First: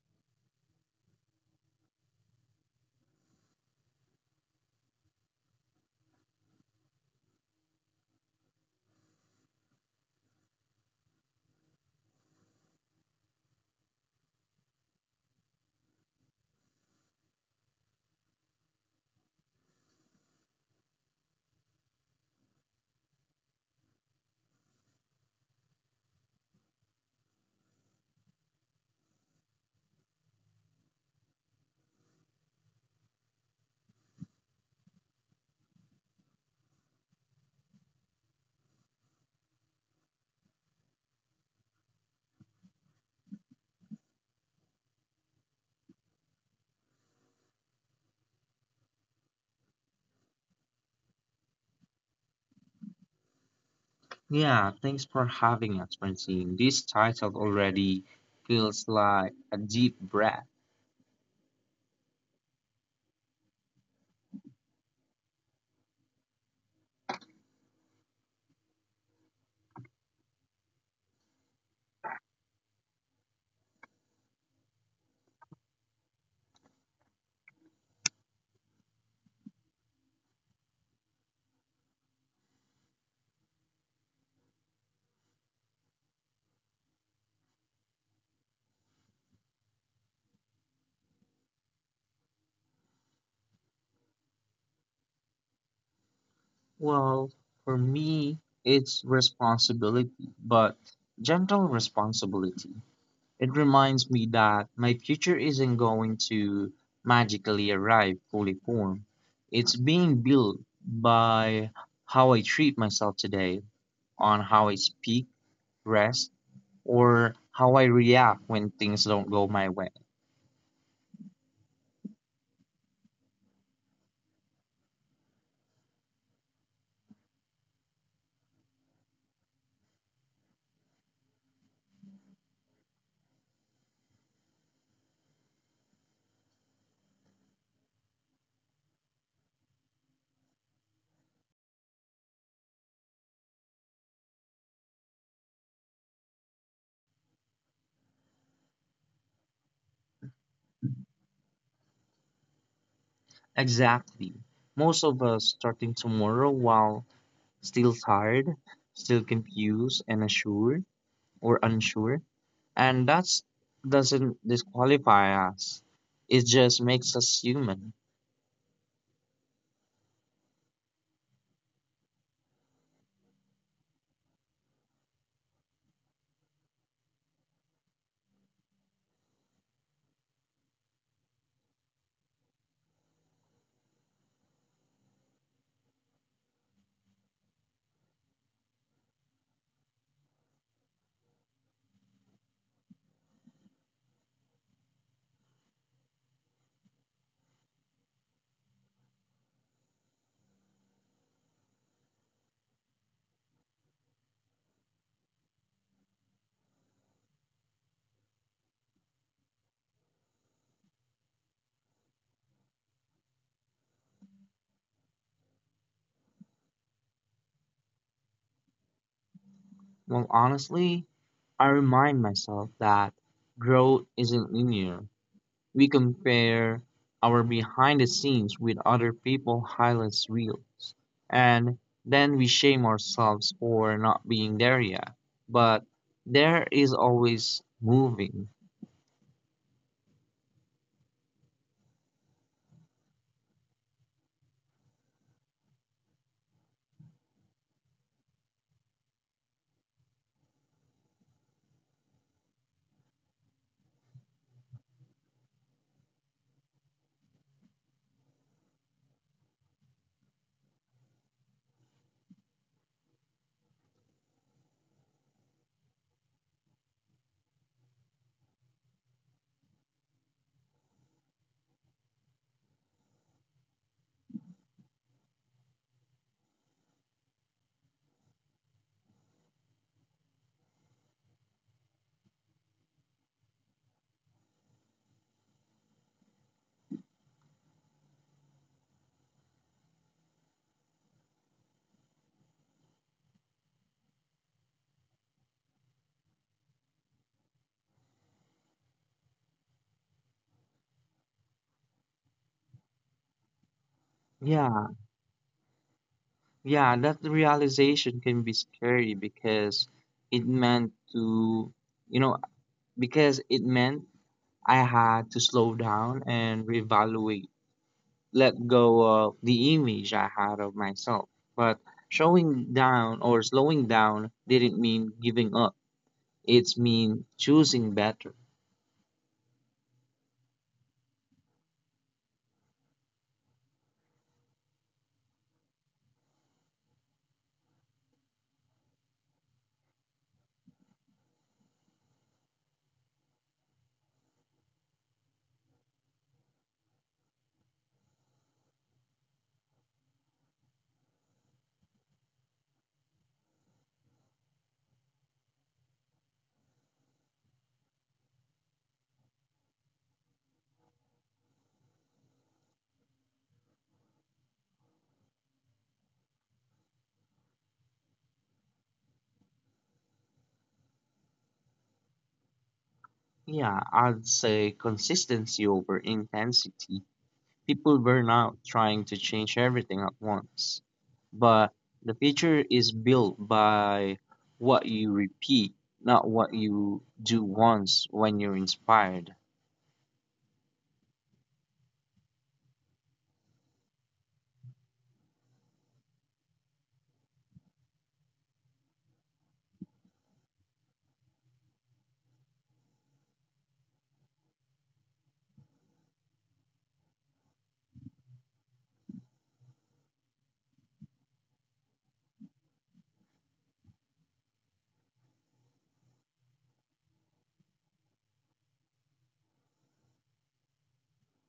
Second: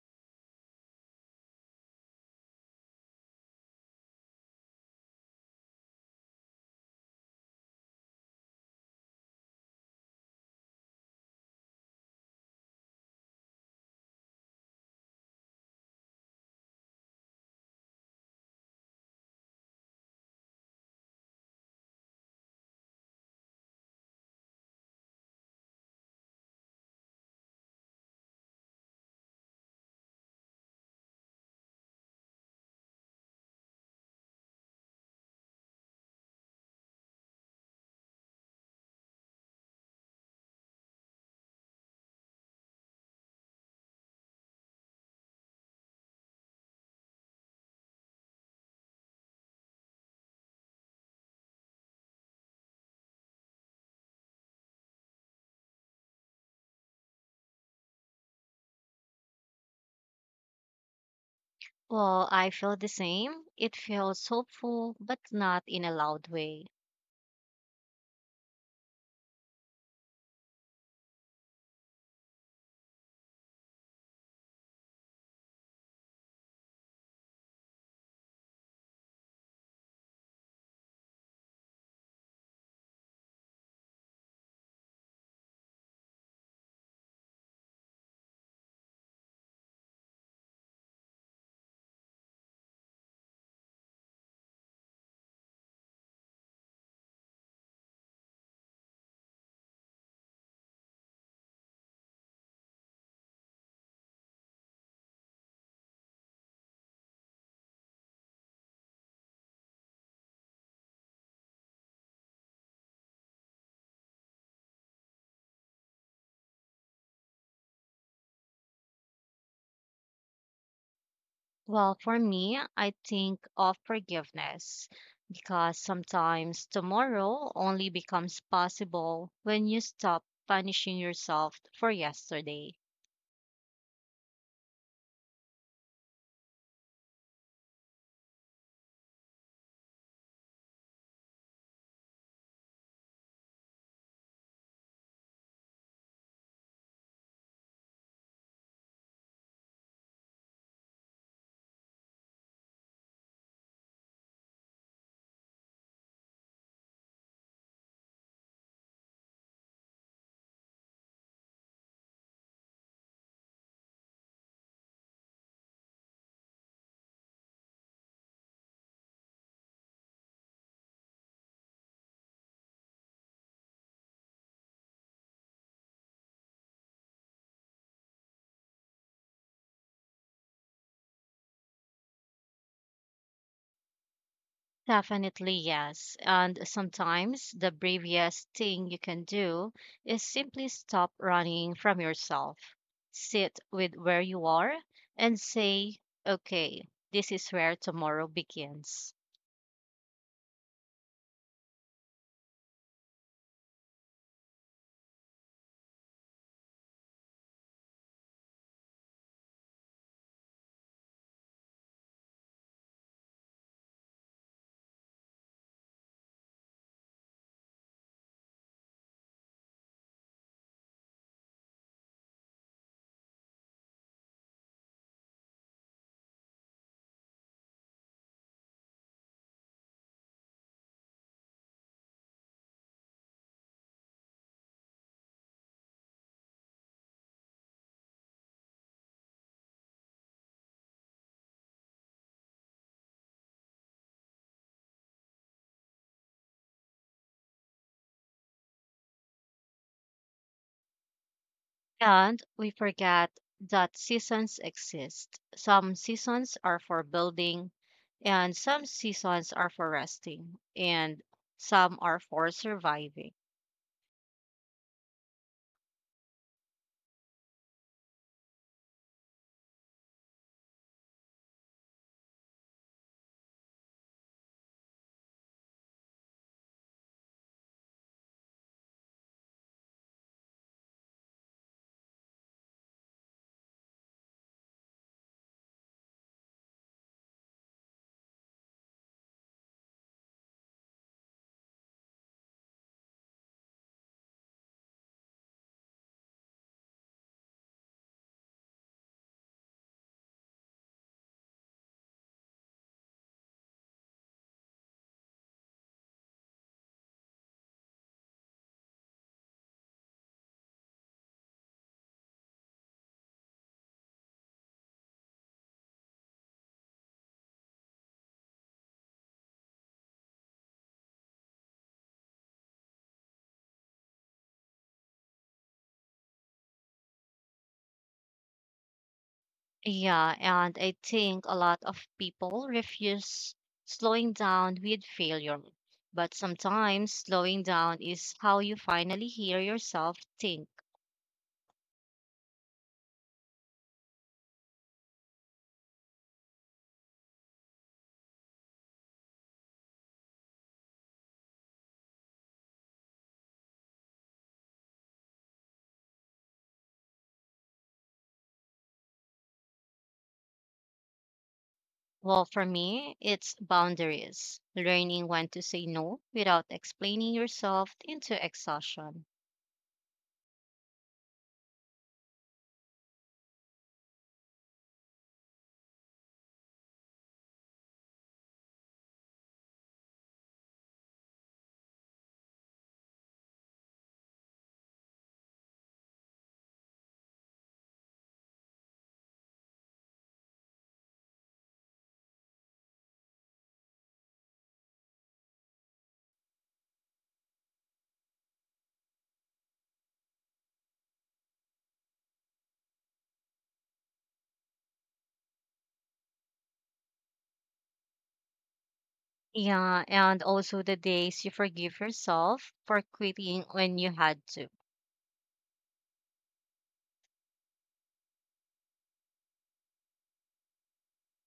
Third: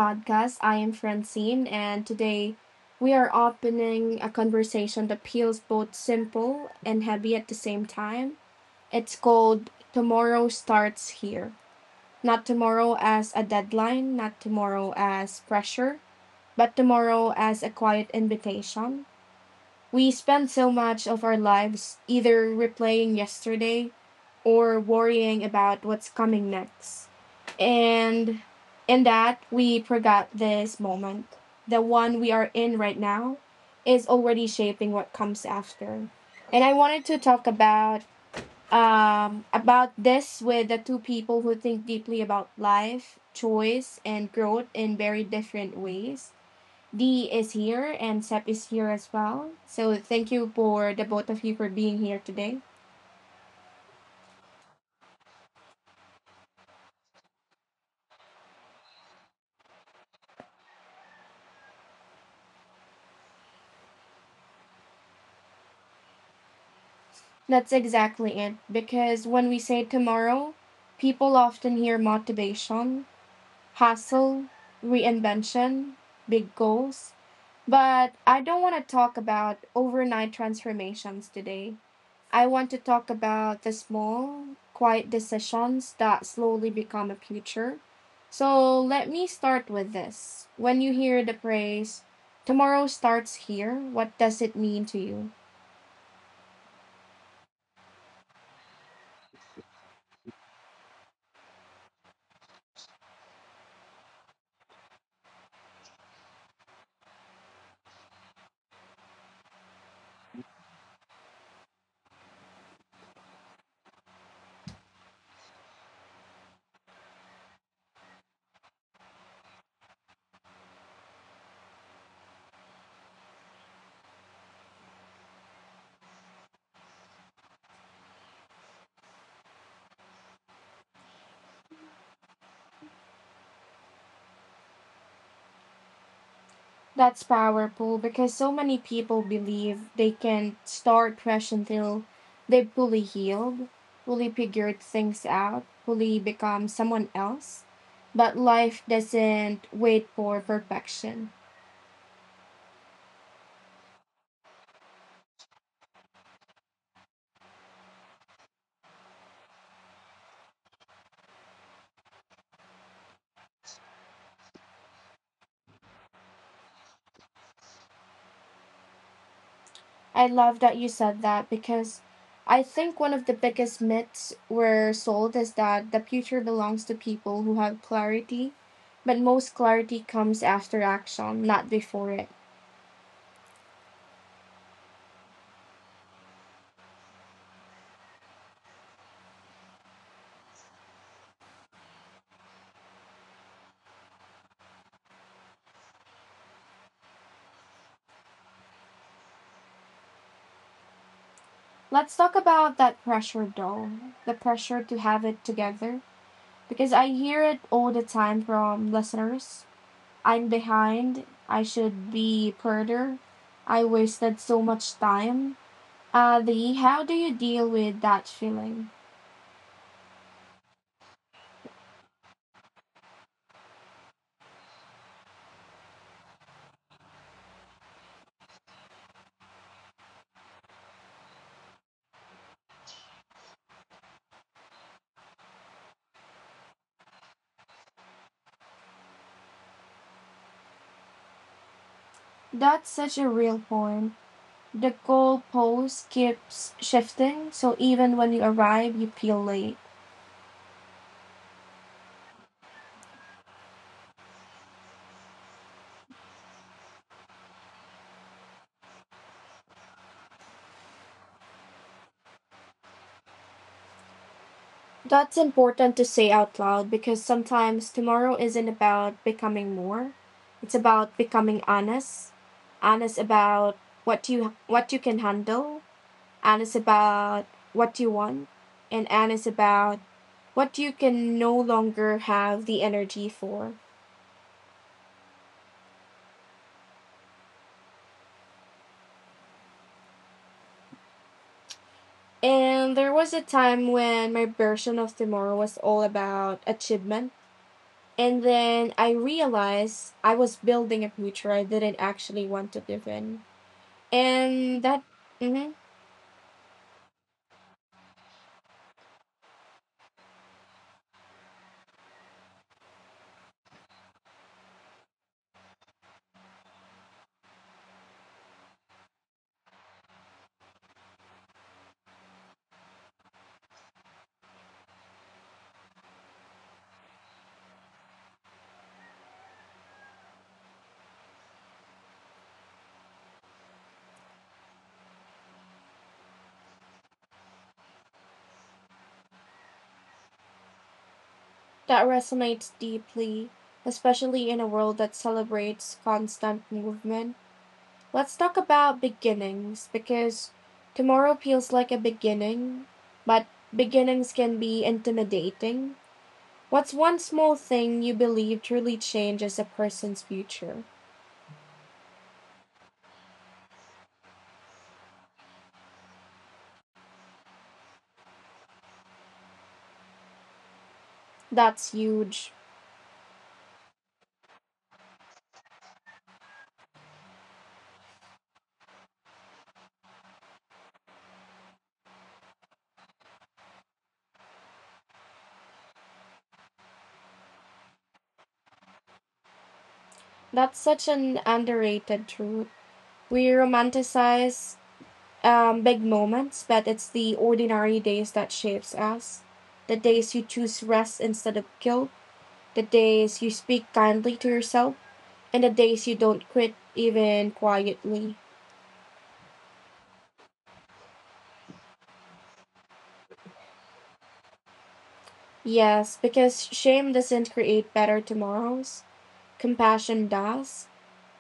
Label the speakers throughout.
Speaker 1: podcast. I am Francine, and today we are opening a conversation that feels both simple and heavy at the same time. It's called Tomorrow Starts Here. Not tomorrow as a deadline, not tomorrow as pressure, but tomorrow as a quiet invitation. We spend so much of our lives either replaying yesterday or worrying about what's coming next. And in that, we forgot this moment. The one we are in right now is already shaping what comes after. And I wanted to talk about about this with the two people who think deeply about life, choice, and growth in very different ways. D is here and Sep is here as well. So thank you for the both of you for being here today.
Speaker 2: Yeah, thanks for having us, Francine. This title already feels like a deep breath.
Speaker 3: Well, I feel the same. It feels hopeful, but not in a loud way.
Speaker 1: That's exactly it. Because when we say tomorrow, people often hear motivation, hustle, reinvention, big goals. But I don't want to talk about overnight transformations today. I want to talk about the small, quiet decisions that slowly become a future. So let me start with this. When you hear the phrase, tomorrow starts here, what does it mean to you?
Speaker 2: Well, for me, it's responsibility, but gentle responsibility. It reminds me that my future isn't going to magically arrive fully formed. It's being built by how I treat myself today, on how I speak, rest, or how I react when things don't go my way.
Speaker 3: Well, for me, I think of forgiveness because sometimes tomorrow only becomes possible when you stop punishing yourself for yesterday.
Speaker 1: That's powerful because so many people believe they can start fresh until they've fully healed, fully figured things out, fully become someone else. But life doesn't wait for perfection.
Speaker 2: Exactly. Most of us starting tomorrow while still tired, still confused and unsure or unsure. And that doesn't disqualify us. It just makes us human.
Speaker 1: I love that you said that because I think one of the biggest myths we're sold is that the future belongs to people who have clarity, but most clarity comes after action, not before it.
Speaker 3: Definitely, yes. And sometimes the bravest thing you can do is simply stop running from yourself. Sit with where you are and say, okay, this is where tomorrow begins.
Speaker 1: Let's talk about that pressure though, the pressure to have it together, because I hear it all the time from listeners. I'm behind, I should be further, I wasted so much time. Adi, how do you deal with that feeling?
Speaker 2: Well, honestly, I remind myself that growth isn't linear. We compare our behind the scenes with other people highlights reels. And then we shame ourselves for not being there yet. But there is always moving.
Speaker 1: That's such a real point. The goalpost keeps shifting, so even when you arrive, you feel late.
Speaker 3: And we forget that seasons exist. Some seasons are for building, and some seasons are for resting, and some are for surviving.
Speaker 1: That's important to say out loud because sometimes tomorrow isn't about becoming more. It's about becoming honest. Honest about what you can handle, honest about what you want, and honest about what you can no longer have the energy for. And there was a time when my version of tomorrow was all about achievement. And then I realized I was building a future I didn't actually want to live in.
Speaker 2: Yeah,
Speaker 1: And that mhm,
Speaker 2: yeah, that realization can be scary because it meant to, you know, because it meant I had to slow down and reevaluate, let go of the image I had of myself. But showing down or slowing down didn't mean giving up. It's mean choosing better.
Speaker 3: Yeah, and I think a lot of people refuse slowing down with failure. But sometimes slowing down is how you finally hear yourself think.
Speaker 1: that resonates deeply, especially in a world that celebrates constant movement. Let's talk about beginnings because tomorrow feels like a beginning, but beginnings can be intimidating. What's one small thing you believe truly changes a person's future?
Speaker 3: Well, for me, it's boundaries, learning when to say no without explaining yourself into exhaustion.
Speaker 1: That's huge.
Speaker 2: Yeah, I'd say consistency over intensity. People burn out trying to change everything at once. But the future is built by what you repeat, not what you do once when you're inspired.
Speaker 1: That's such an underrated truth. We romanticize big moments, but it's the ordinary days that shapes us. The days you choose rest instead of guilt, the days you speak kindly to yourself, and the days you don't quit even quietly.
Speaker 3: Yeah, and also the days you forgive yourself for quitting when you had to.
Speaker 1: Yes, because shame doesn't create better tomorrows. Compassion does.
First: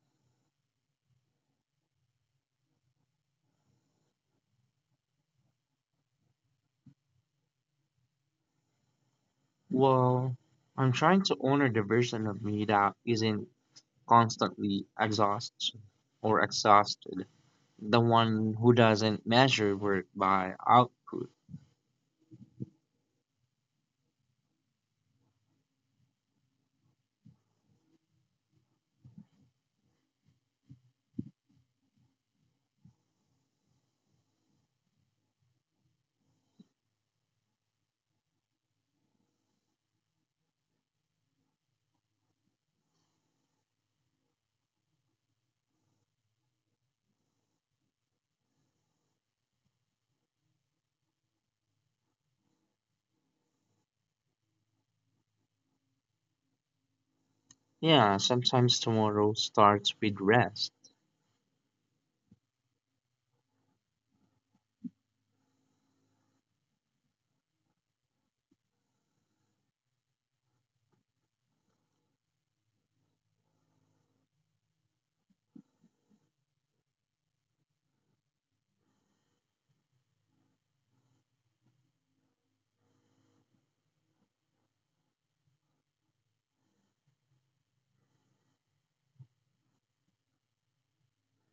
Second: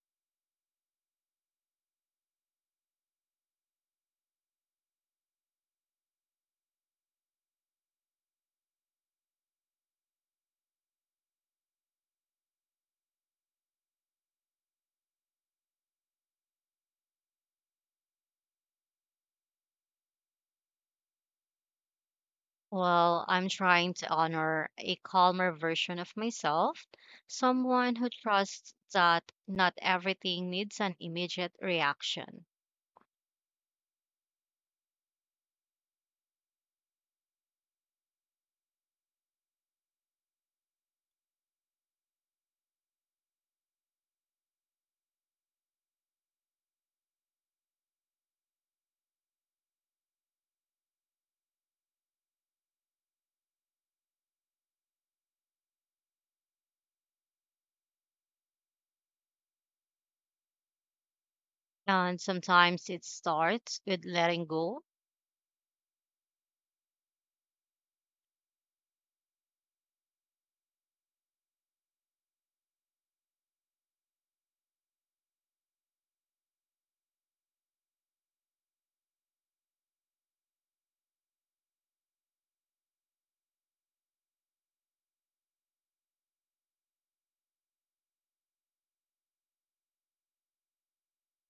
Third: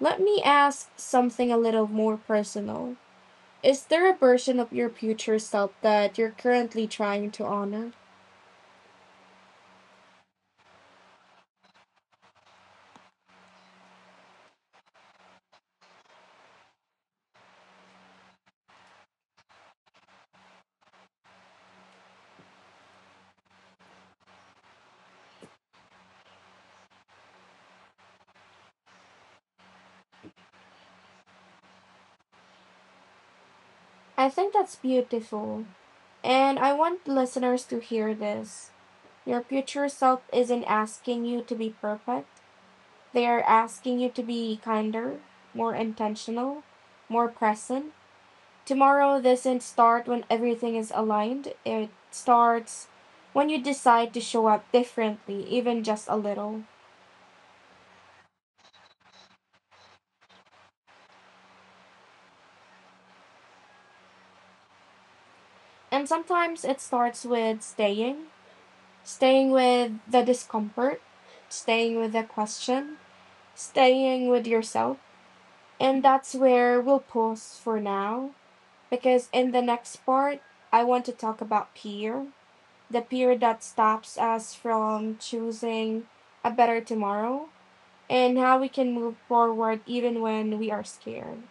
Speaker 1: Let me ask something a little more personal. Is there a version of your future self that you're currently trying to honor?
Speaker 2: Well, I'm trying to honor the version of me that isn't constantly exhausts or exhausted. The one who doesn't measure work by output.
Speaker 3: Well, I'm trying to honor a calmer version of myself, someone who trusts that not everything needs an immediate reaction.
Speaker 1: I think that's beautiful, and I want listeners to hear this. Your future self isn't asking you to be perfect. They are asking you to be kinder, more intentional, more present. Tomorrow doesn't start when everything is aligned. It starts when you decide to show up differently, even just a little.
Speaker 2: Yeah, sometimes tomorrow starts with rest.
Speaker 3: And sometimes it starts with letting go,
Speaker 1: And sometimes it starts with staying, staying with the discomfort, staying with the question, staying with yourself. And that's where we'll pause for now, because in the next part, I want to talk about fear, the fear that stops us from choosing a better tomorrow and how we can move forward even when we are scared.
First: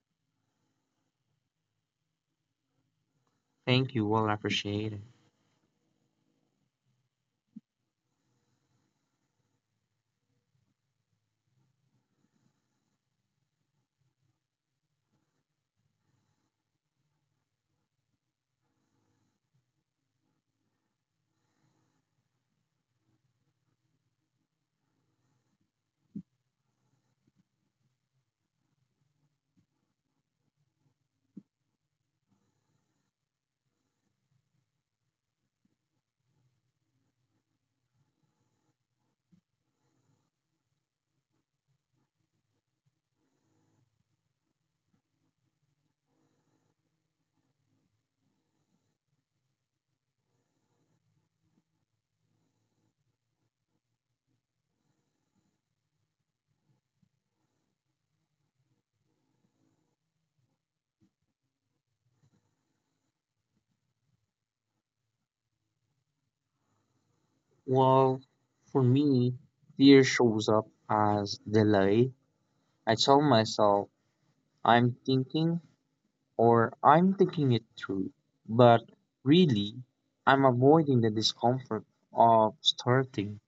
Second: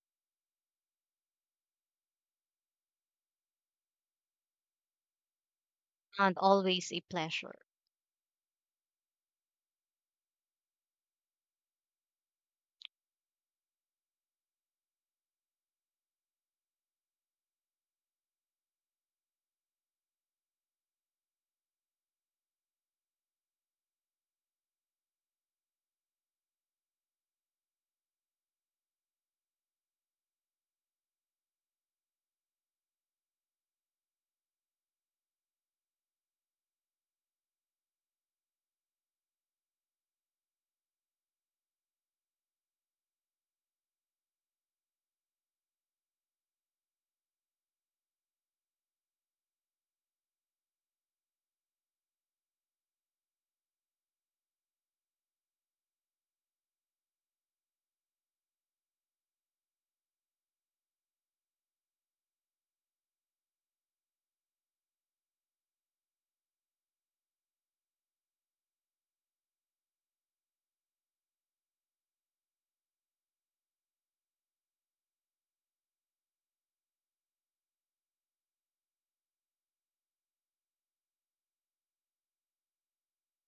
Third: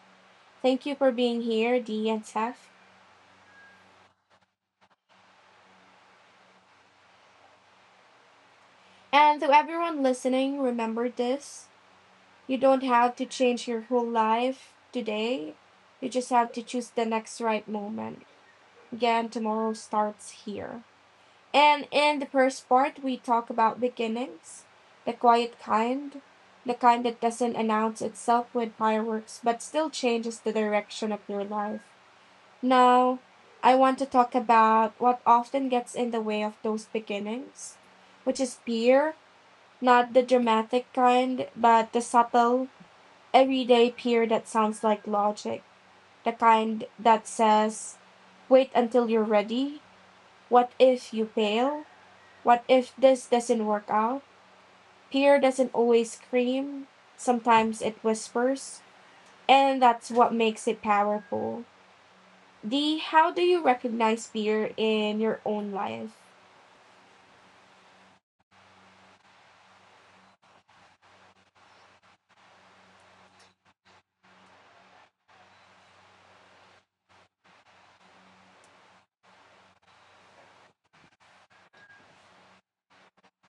Speaker 1: Thank you for being here, D and Seth.
Speaker 2: Thank you, well appreciated.
Speaker 3: and always a pleasure.
Speaker 1: And to everyone listening, remember this. You don't have to change your whole life today. You just have to choose the next right moment. Again, tomorrow starts here. And in the first part, we talk about beginnings, the quiet kind, the kind that doesn't announce itself with fireworks but still changes the direction of your life. Now, I want to talk about what often gets in the way of those beginnings, which is fear, not the dramatic kind, but the subtle, everyday peer that sounds like logic, the kind that says, wait until you're ready. What if you fail? What if this doesn't work out? Peer doesn't always scream, sometimes it whispers, and that's what makes it powerful. D, how do you recognize peer in your own life?
Speaker 2: Well, for me, fear shows up as delay. I tell myself I'm thinking or I'm thinking it through, but really, I'm avoiding the discomfort of starting.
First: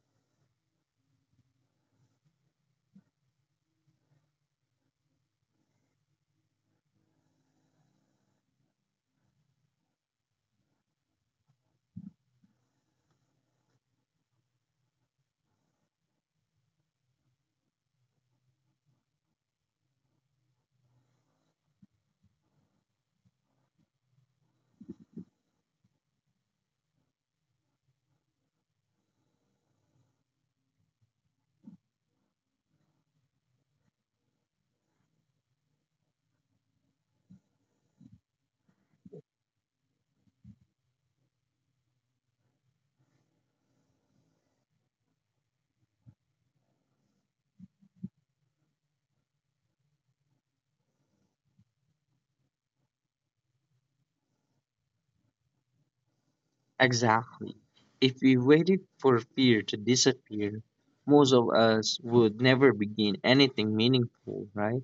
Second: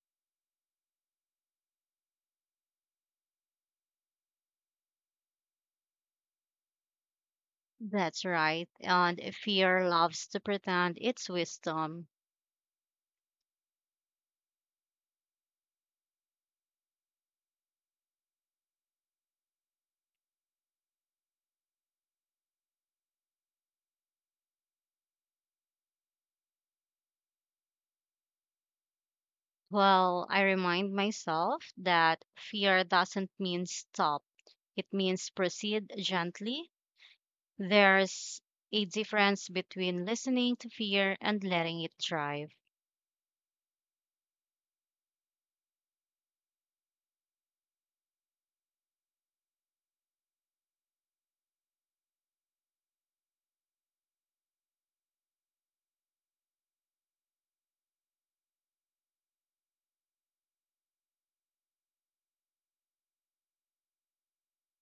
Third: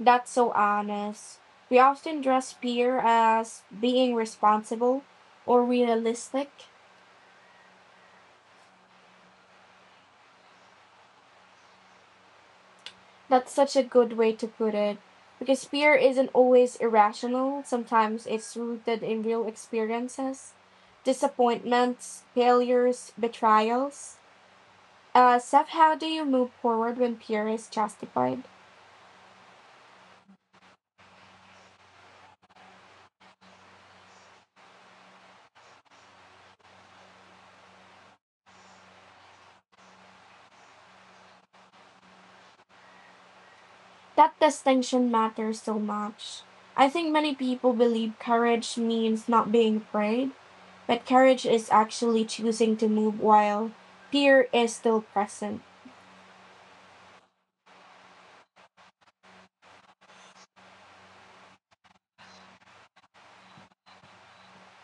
Speaker 1: That's so honest. We often dress peer as being responsible or realistic.
Speaker 3: That's right. And fear loves to pretend it's wisdom.
Speaker 1: That's such a good way to put it. Because fear isn't always irrational, sometimes it's rooted in real experiences, disappointments, failures, betrayals. Seth, how do you move forward when fear is justified?
Speaker 3: Well, I remind myself that fear doesn't mean stop, it means proceed gently. There's a difference between listening to fear and letting it thrive.
Speaker 1: That distinction matters so much. I think many people believe courage means not being afraid, but courage is actually choosing to move while fear is still present.
Speaker 2: Exactly. If we waited for fear to disappear, most of us would never begin anything meaningful, right?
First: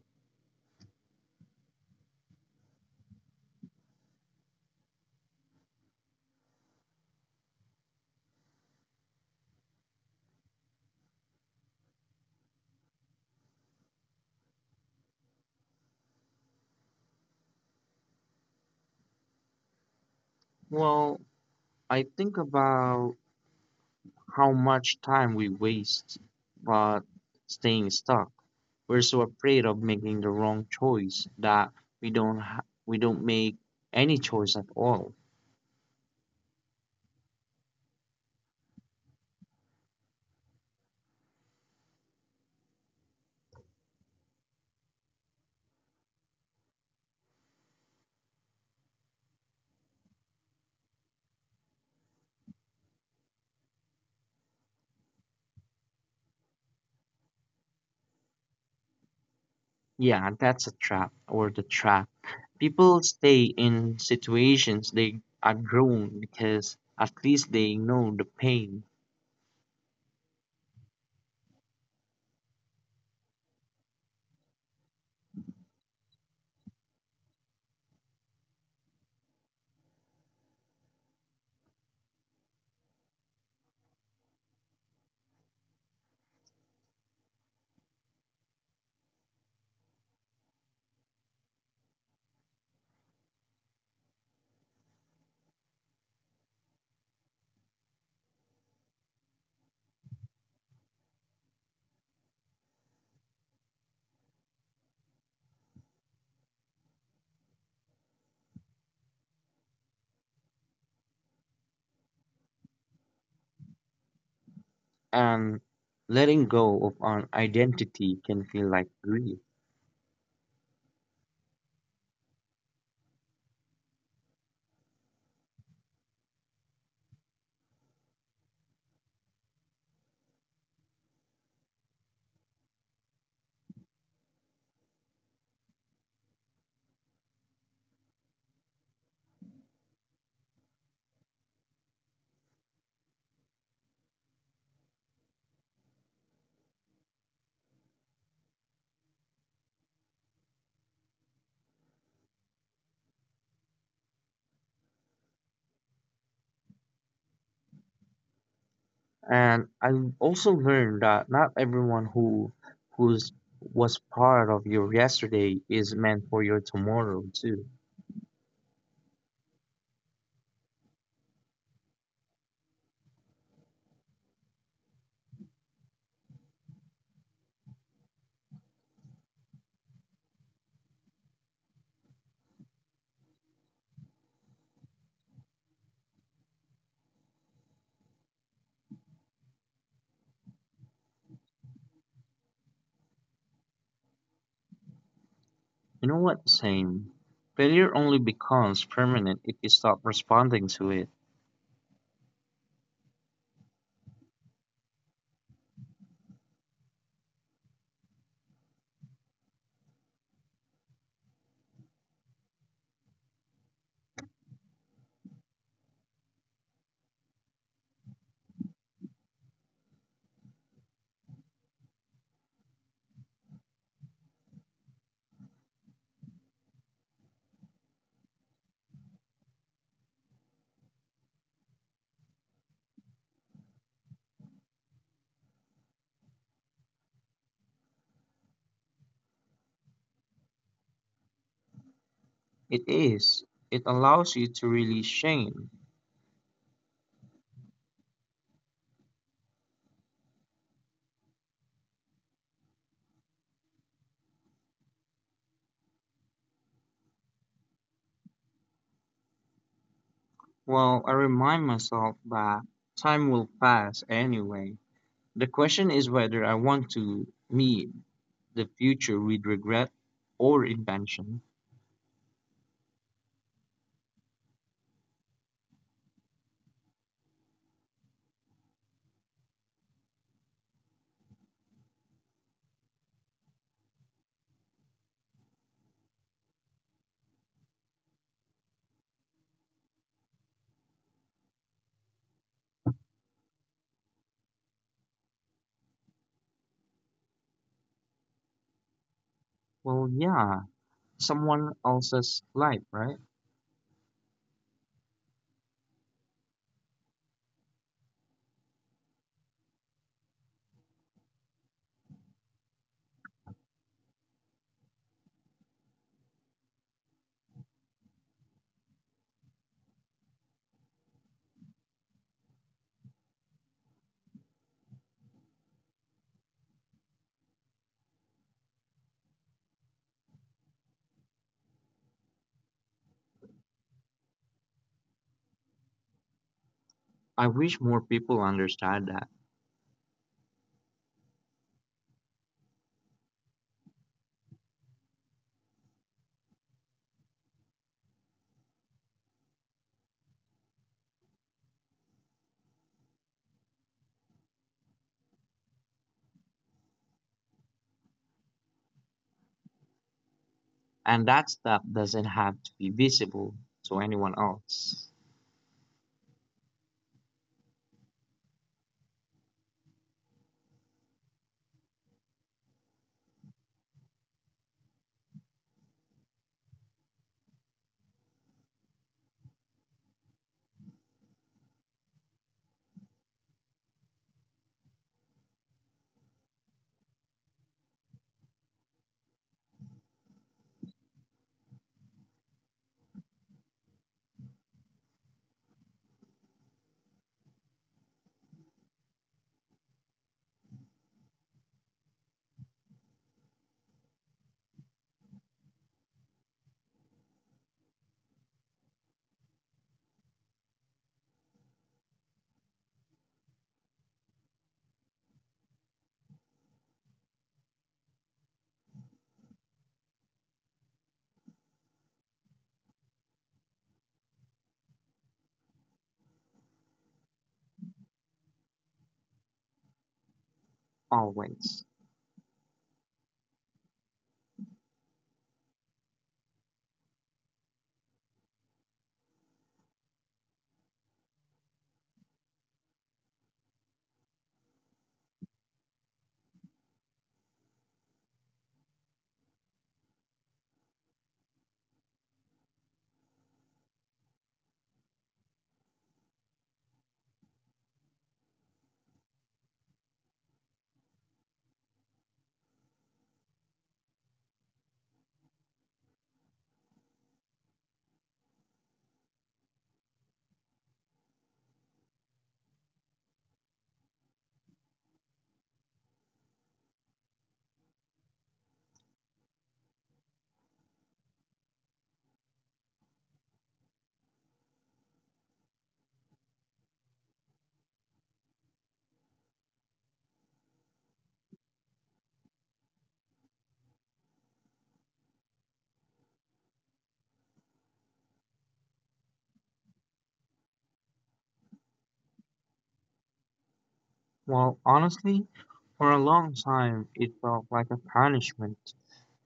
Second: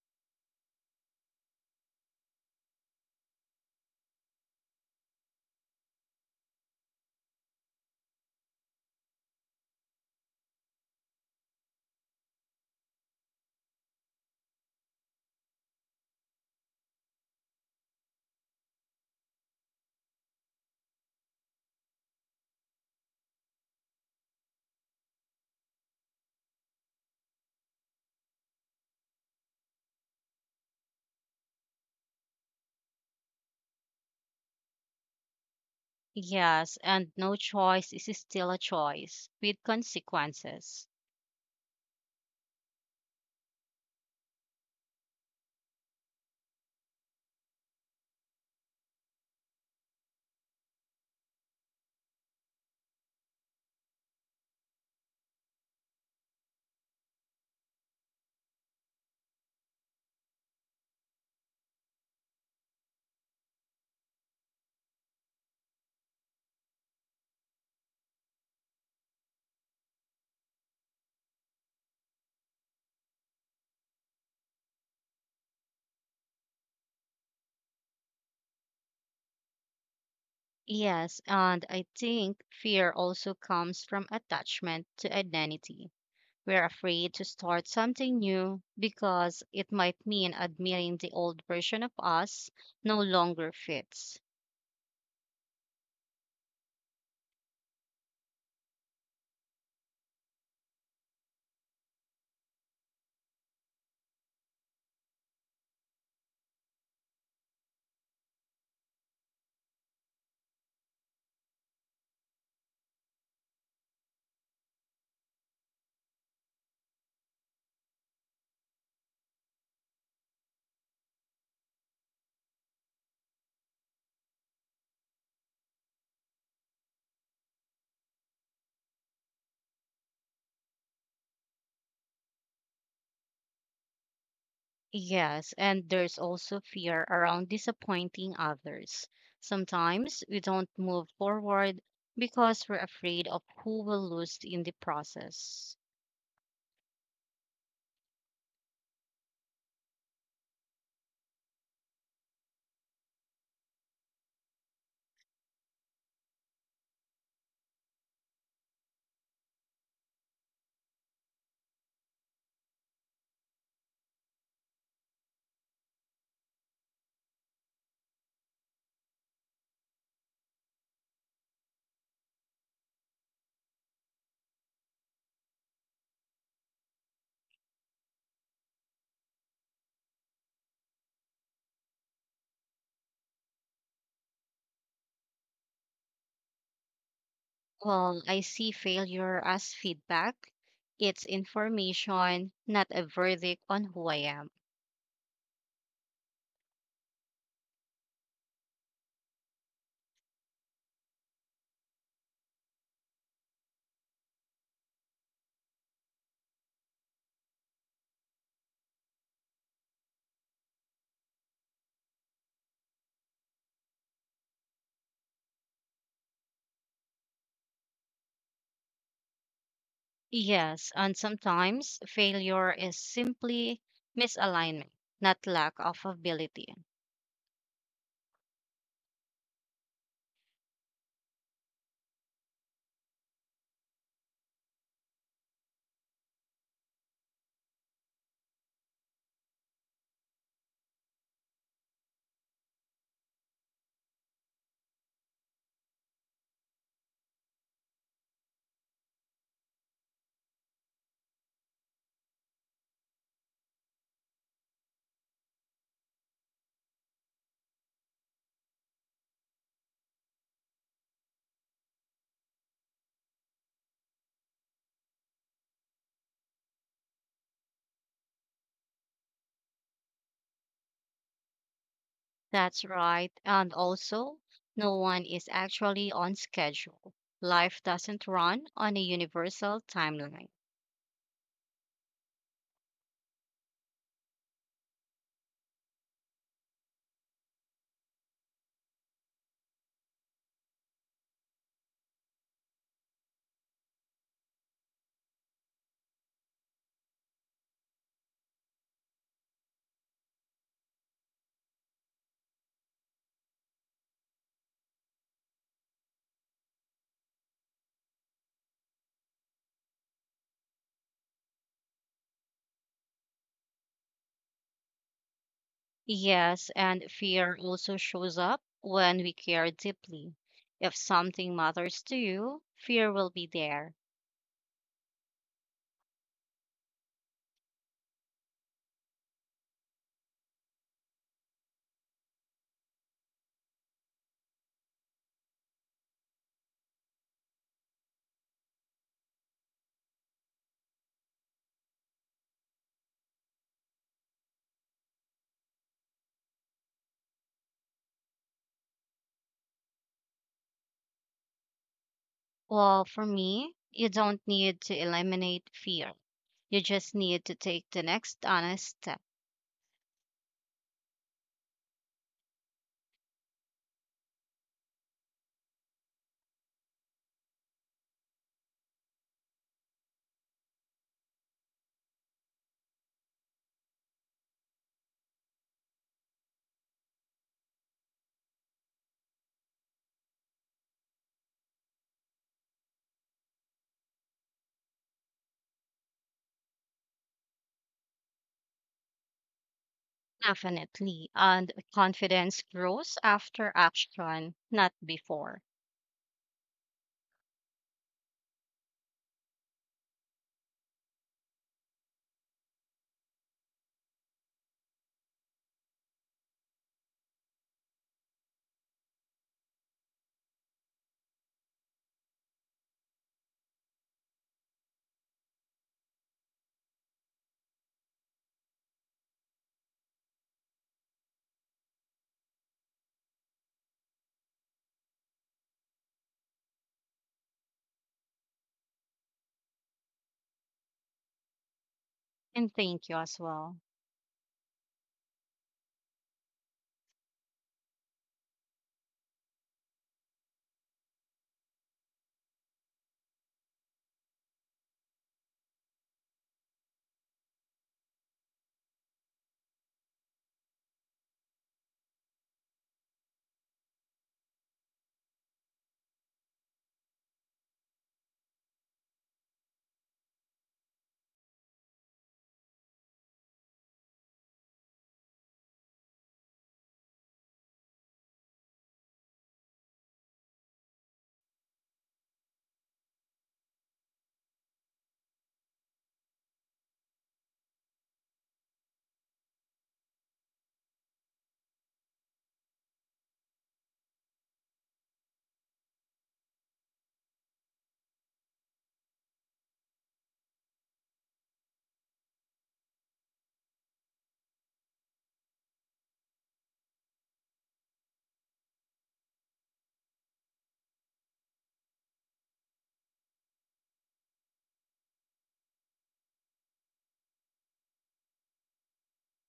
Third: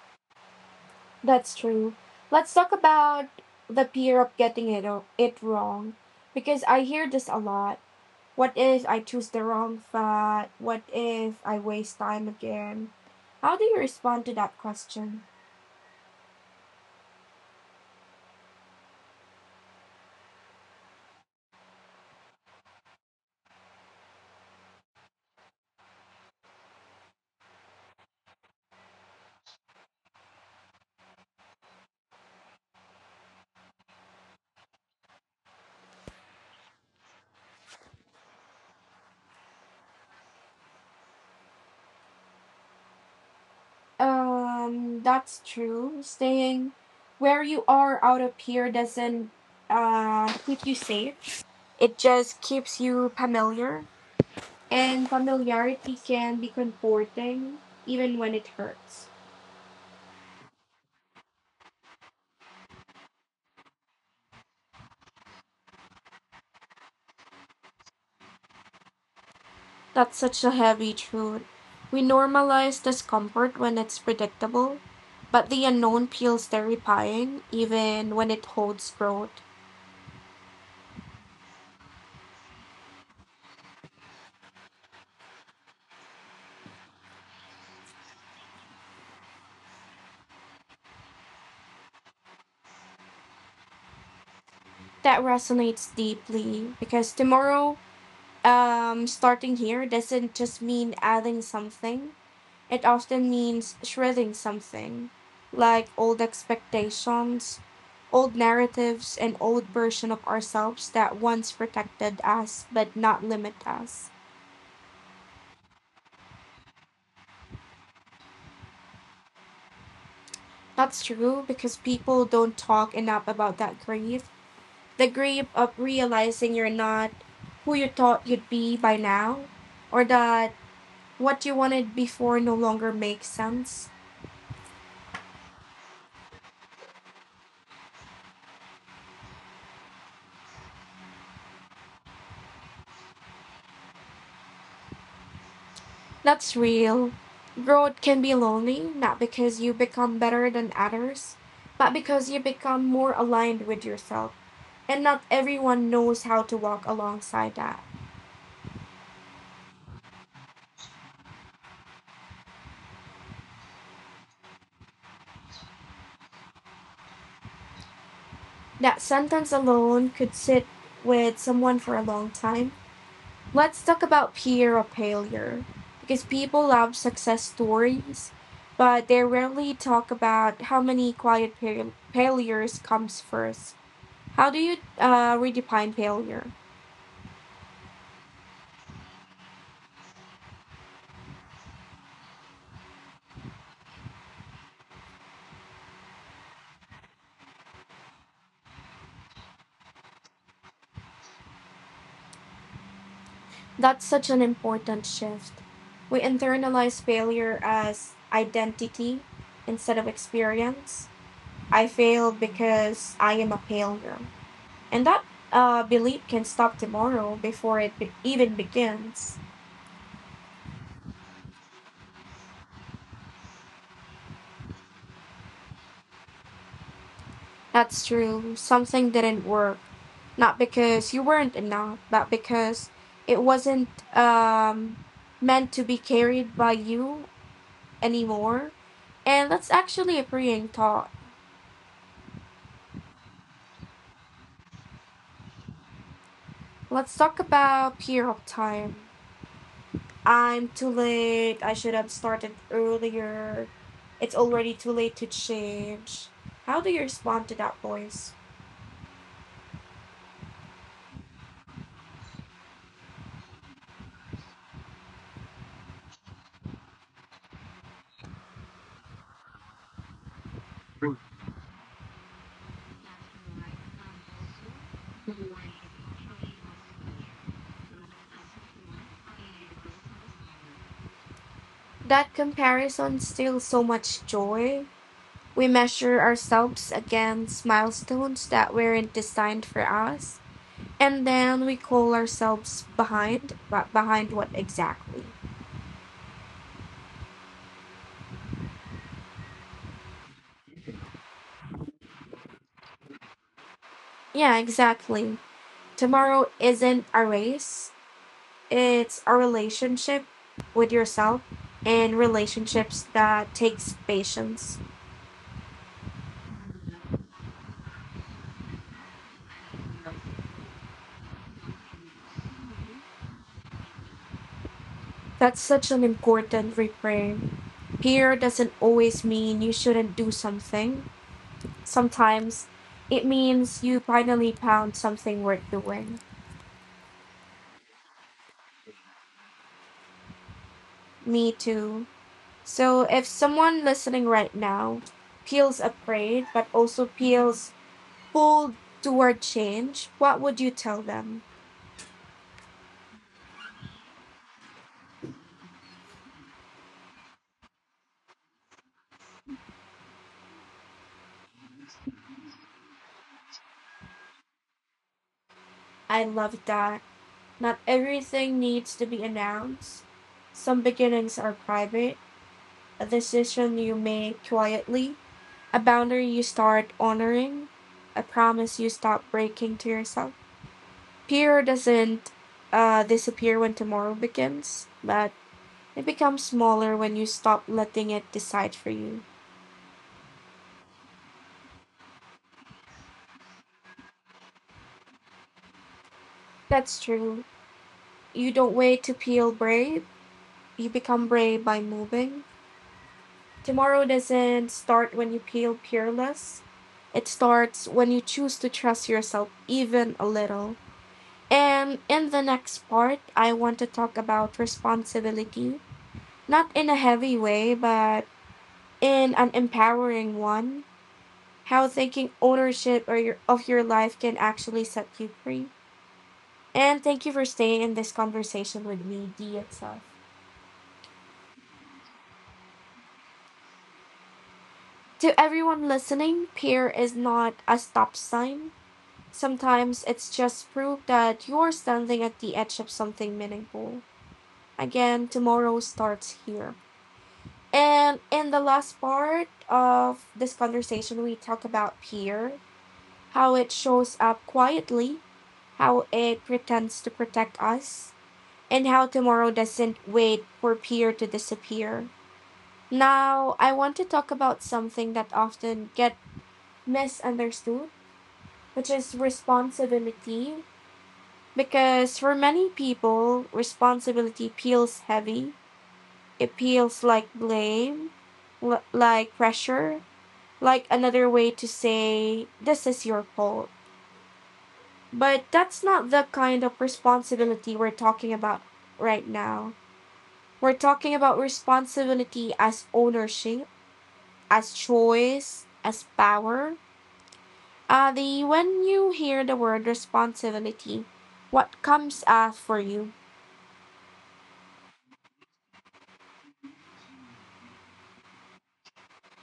Speaker 1: That's true. Let's talk about the fear of getting it wrong, because I hear this a lot. What if I choose the wrong fat? What if I waste time again? How do you respond to that question?
Speaker 2: Well, I think about how much time we waste but staying stuck. We're so afraid of making the wrong choice that we don't ha- we don't make any choice at all.
Speaker 3: Yes, and no choice is still a choice with consequences.
Speaker 1: That's true. Staying where you are out of here doesn't keep you safe. It just keeps you familiar, and familiarity can be comforting even when it hurts.
Speaker 2: Yeah, that's a trap or the trap. People stay in situations they are grown because at least they know the pain.
Speaker 1: That's such a heavy truth. We normalize discomfort when it's predictable, but the unknown feels terrifying even when it holds growth.
Speaker 3: Yes, and I think fear also comes from attachment to identity. We're afraid to start something new because it might mean admitting the old version of us no longer fits.
Speaker 1: That resonates deeply because tomorrow, starting here doesn't just mean adding something, it often means shredding something, like old expectations, old narratives, and old version of ourselves that once protected us but not limit us.
Speaker 2: And letting go of an identity can feel like grief.
Speaker 1: That's true because people don't talk enough about that grief. The grief of realizing you're not who you thought you'd be by now, or that what you wanted before no longer makes sense.
Speaker 3: Yes, and there's also fear around disappointing others. Sometimes we don't move forward because we're afraid of who will lose in the process.
Speaker 1: That's real. Growth can be lonely, not because you become better than others, but because you become more aligned with yourself. And not everyone knows how to walk alongside that.
Speaker 2: And I also learned that not everyone who who's was part of your yesterday is meant for your tomorrow too.
Speaker 1: That sentence alone could sit with someone for a long time. Let's talk about peer or failure because people love success stories, but they rarely talk about how many quiet failures comes first. How do you redefine failure?
Speaker 3: Well, I see failure as feedback. It's information, not a verdict on who I am.
Speaker 2: You know what I'm saying? Failure only becomes permanent if you stop responding to it.
Speaker 1: That's such an important shift. We internalize failure as identity instead of experience. I failed because I am a failure, and that belief can stop tomorrow before even begins.
Speaker 3: Yes, and sometimes failure is simply misalignment, not lack of ability.
Speaker 1: That's true. Something didn't work. Not because you weren't enough, but because it wasn't um, meant to be carried by you anymore. And that's actually a freeing thought.
Speaker 2: It is. It allows you to really shame.
Speaker 1: Let's talk about fear of time. I'm too late. I should have started earlier. It's already too late to change. How do you respond to that voice?
Speaker 2: Well, I remind myself that time will pass anyway. The question is whether I want to meet the future with regret or invention.
Speaker 3: That's right. And also, no one is actually on schedule. Life doesn't run on a universal timeline.
Speaker 1: That comparison steals so much joy. We measure ourselves against milestones that weren't designed for us, and then we call ourselves behind. But behind what exactly?
Speaker 2: Well, yeah, someone else's life, right?
Speaker 1: Yeah, exactly. Tomorrow isn't a race, it's a relationship with yourself, and relationships that takes patience.
Speaker 3: Yes, and fear also shows up when we care deeply. If something matters to you, fear will be there.
Speaker 1: That's such an important reframe. Here doesn't always mean you shouldn't do something. Sometimes it means you finally found something worth doing.
Speaker 2: I wish more people understand that.
Speaker 1: Me too. So if someone listening right now feels afraid but also feels pulled toward change, what would you tell them?
Speaker 3: Well, for me, you don't need to eliminate fear. You just need to take the next honest step.
Speaker 2: And that stuff doesn't have to be visible to anyone else,
Speaker 1: I love that. Not everything needs to be announced. Some beginnings are private, a decision you make quietly, a boundary you start honoring, a promise you stop breaking to yourself. Fear doesn't disappear when tomorrow begins, but it becomes smaller when you stop letting it decide for you.
Speaker 3: Definitely. And confidence grows after action, not before.
Speaker 1: That's true. You don't wait to peel brave, you become brave by moving. Tomorrow doesn't start when you peel peerless, it starts when you choose to trust yourself even a little. And in the next part, I want to talk about responsibility, not in a heavy way, but in an empowering one. How taking ownership of your life can actually set you free. And thank you for staying in this conversation with me, D itself.
Speaker 2: always.
Speaker 3: And thank you as well.
Speaker 1: To everyone listening, peer is not a stop sign. Sometimes it's just proof that you're standing at the edge of something meaningful. Again, tomorrow starts here. And in the last part of this conversation, we talk about peer, how it shows up quietly, how it pretends to protect us, and how tomorrow doesn't wait for peer to disappear. Now, I want to talk about something that often get misunderstood, which is responsibility. Because for many people, responsibility feels heavy. It feels like blame, like pressure, like another way to say, this is your fault. But that's not the kind of responsibility we're talking about right now. We're talking about responsibility as ownership, as choice, as power. Ah, the when you hear the word responsibility, what comes up for you?
Speaker 2: Well, honestly, for a long time, it felt like a punishment.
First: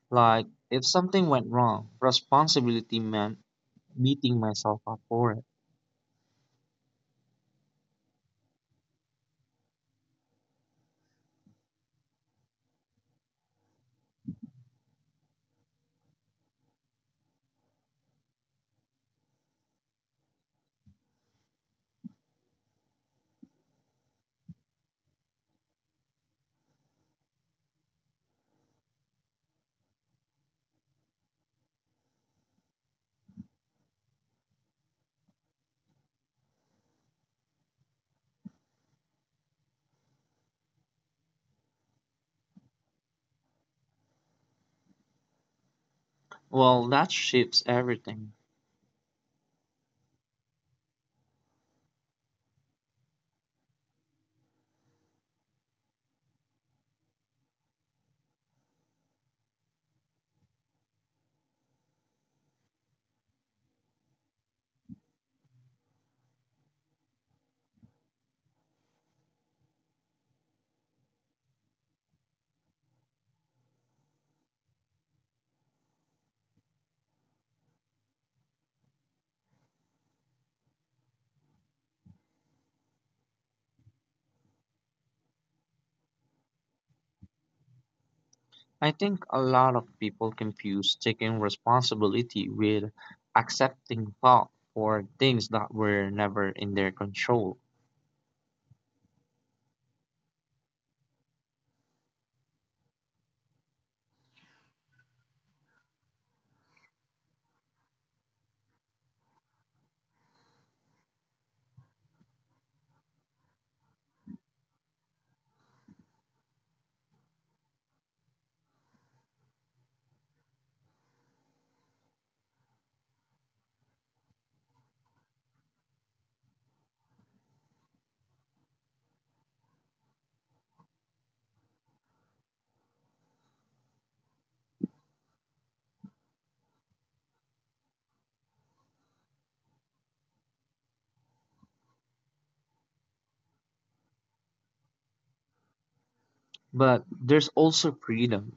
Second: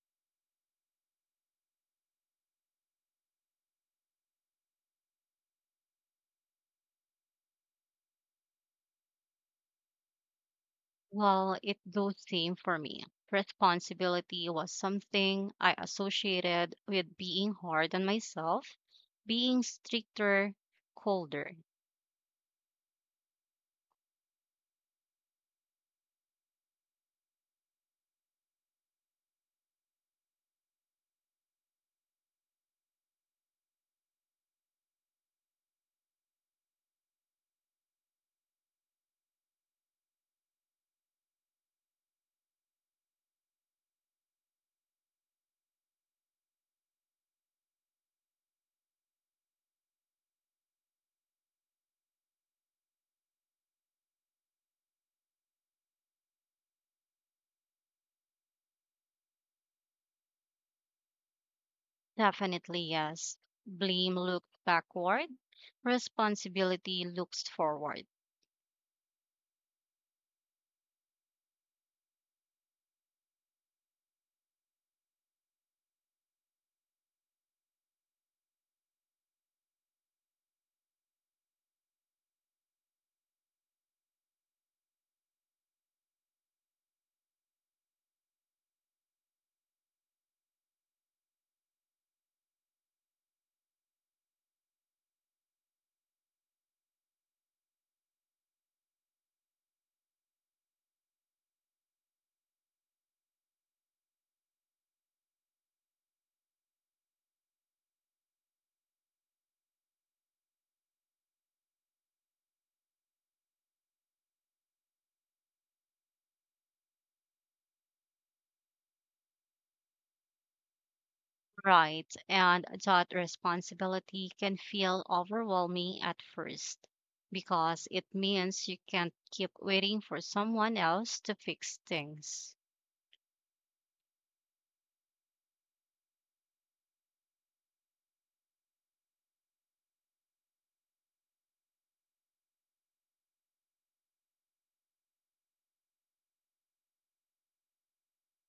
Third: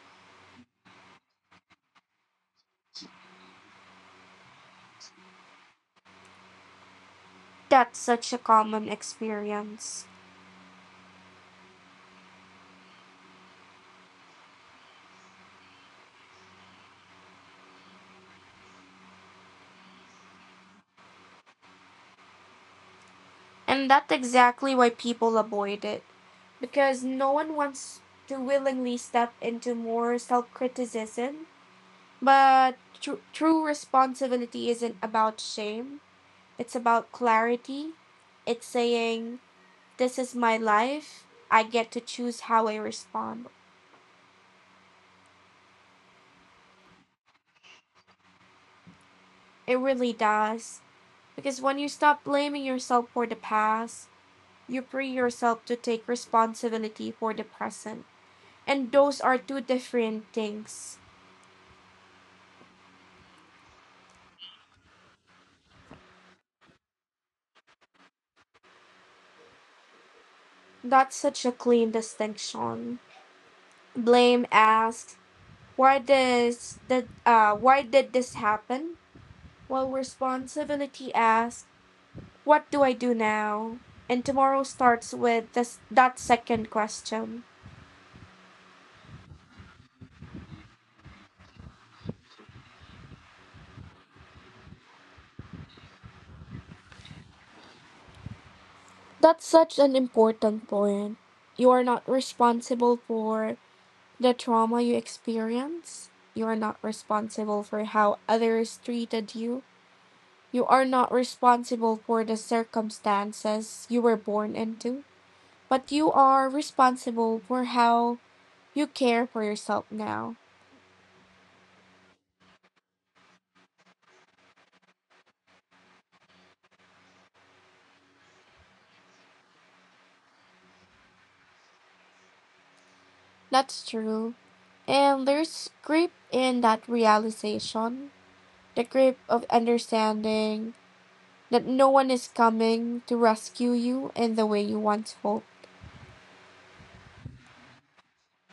Speaker 2: Like, if something went wrong, responsibility meant beating myself up for it.
Speaker 1: That's such a common experience.
Speaker 3: Well, it goes same for me. Responsibility was something I associated with being hard on myself, being stricter, colder.
Speaker 1: And that's exactly why people avoid it. Because no one wants to willingly step into more self criticism. But true responsibility isn't about shame, it's about clarity. It's saying, "This is my life, I get to choose how I respond."
Speaker 2: Well, that shifts everything.
Speaker 1: It really does. Because when you stop blaming yourself for the past, you free yourself to take responsibility for the present. And those are two different things.
Speaker 3: Definitely yes. Blame looked backward, responsibility looks forward.
Speaker 1: That's such a clean distinction. Blame asks, why does the why did this happen? While responsibility asks, what do I do now? And tomorrow starts with this that second question.
Speaker 2: I think a lot of people confuse taking responsibility with accepting fault for things that were never in their control.
Speaker 1: That's such an important point. You are not responsible for the trauma you experience, you are not responsible for how others treated you. You are not responsible for the circumstances you were born into, but you are responsible for how you care for yourself now.
Speaker 3: Right, and that responsibility can feel overwhelming at first because it means you can't keep waiting for someone else to fix things.
Speaker 1: That's true. And there's grip in that realization, the grip of understanding that no one is coming to rescue you in the way you once hoped.
Speaker 2: But there's also freedom.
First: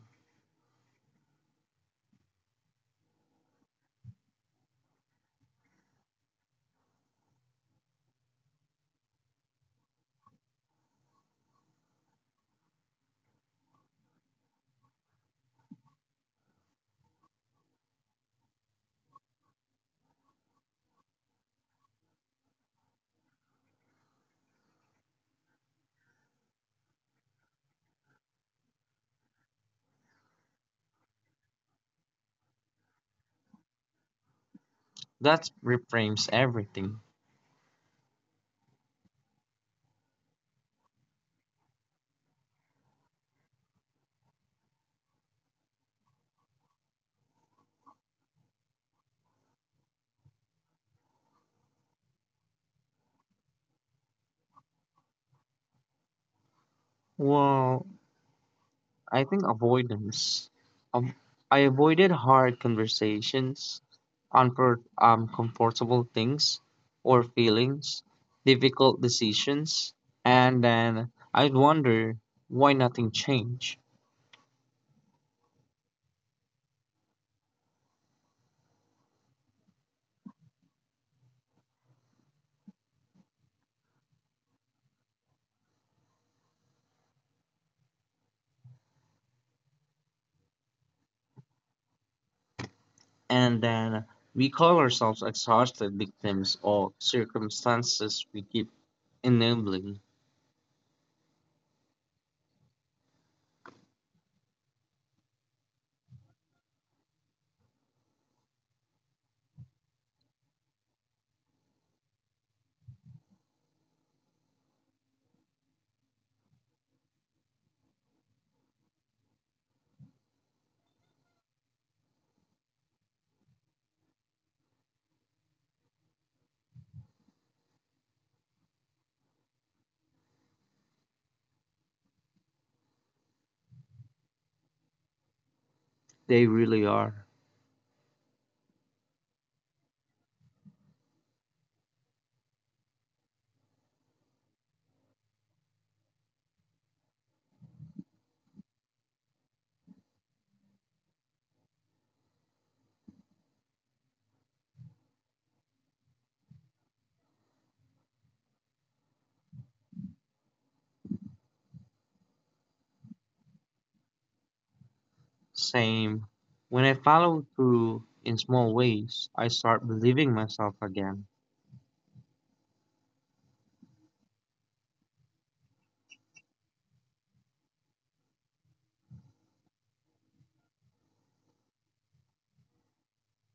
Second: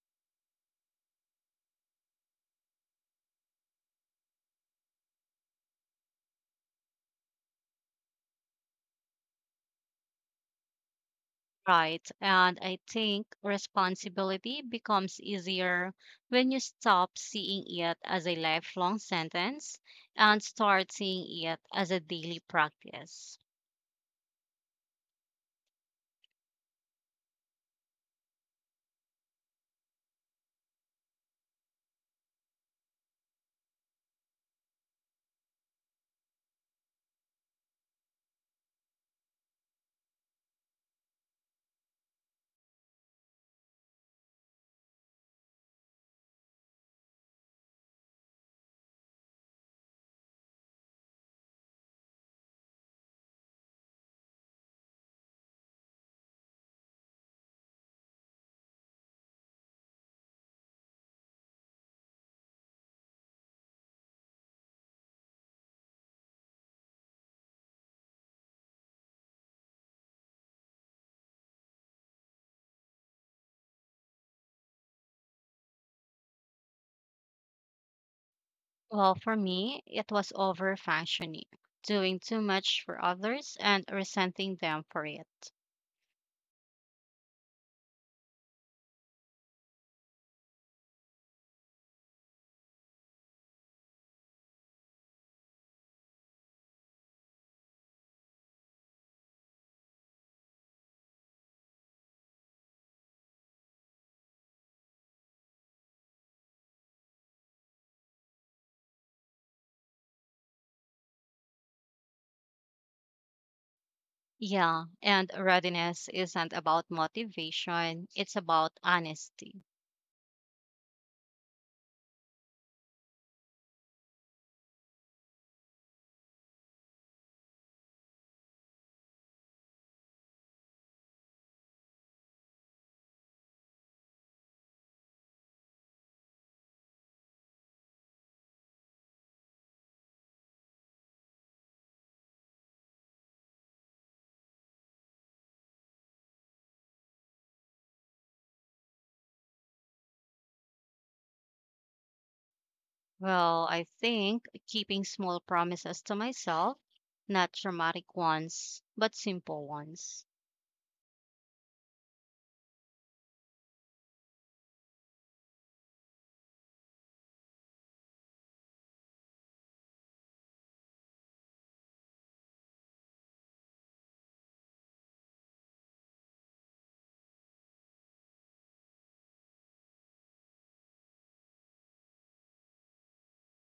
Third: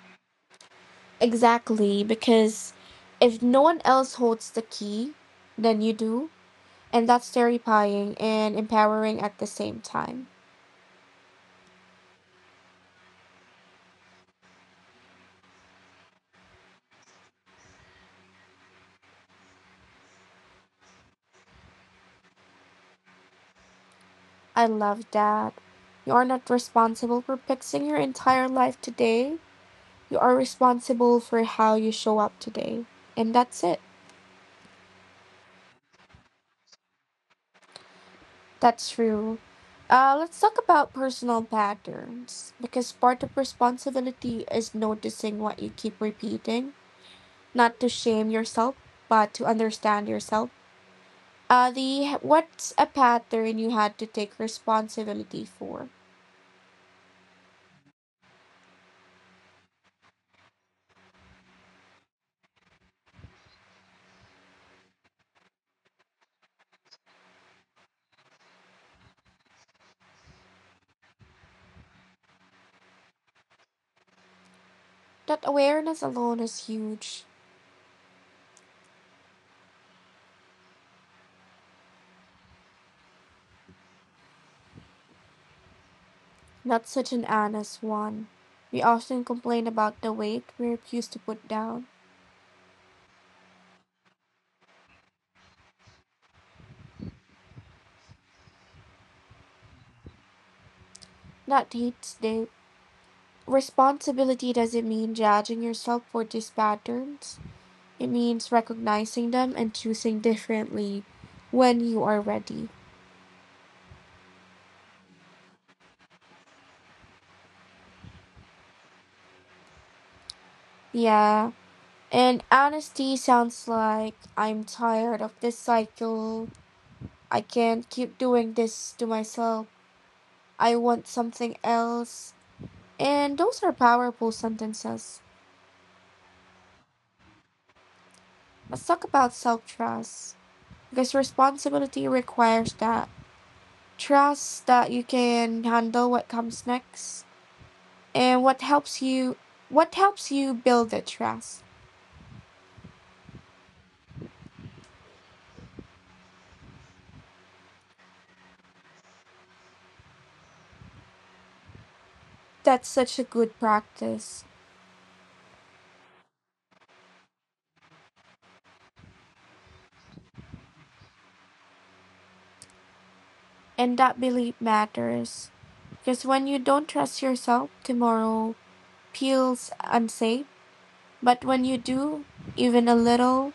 Speaker 1: Exactly, because if no one else holds the key, then you do. And that's terrifying and empowering at the same time.
Speaker 3: Right. And I think responsibility becomes easier when you stop seeing it as a lifelong sentence and start seeing it as a daily practice.
Speaker 1: I love that. You are not responsible for fixing your entire life today. You are responsible for how you show up today. And that's it.
Speaker 2: That reframes everything.
Speaker 1: That's true. Let's talk about personal patterns, because part of responsibility is noticing what you keep repeating, not to shame yourself, but to understand yourself. The What's a pattern you had to take responsibility for?
Speaker 2: Well, I think avoidance. Um, I avoided hard conversations, comfortable things or feelings, difficult decisions, and then I'd wonder why nothing changed.
Speaker 1: That awareness alone is huge.
Speaker 3: Well, for me, it was over functioning, doing too much for others and resenting them for it.
Speaker 1: Not such an honest one. We often complain about the weight we refuse to put down.
Speaker 2: And then we call ourselves exhausted victims of circumstances we keep enabling.
Speaker 1: That hates the Responsibility doesn't mean judging yourself for these patterns. It means recognizing them and choosing differently when you are ready.
Speaker 3: Yeah, and readiness isn't about motivation, it's about honesty.
Speaker 1: Yeah. And honesty sounds like, I'm tired of this cycle. I can't keep doing this to myself. I want something else. And those are powerful sentences.
Speaker 2: They really are.
Speaker 1: Let's talk about self trust. Because responsibility requires that trust, that you can handle what comes next, and what helps you build the trust.
Speaker 3: Well, I think keeping small promises to myself, not dramatic ones, but simple ones.
Speaker 1: That's such a good practice.
Speaker 2: Same. When I follow through in small ways, I start believing myself again.
Speaker 1: And that belief matters, because when you don't trust yourself, tomorrow feels unsafe, but when you do, even a little,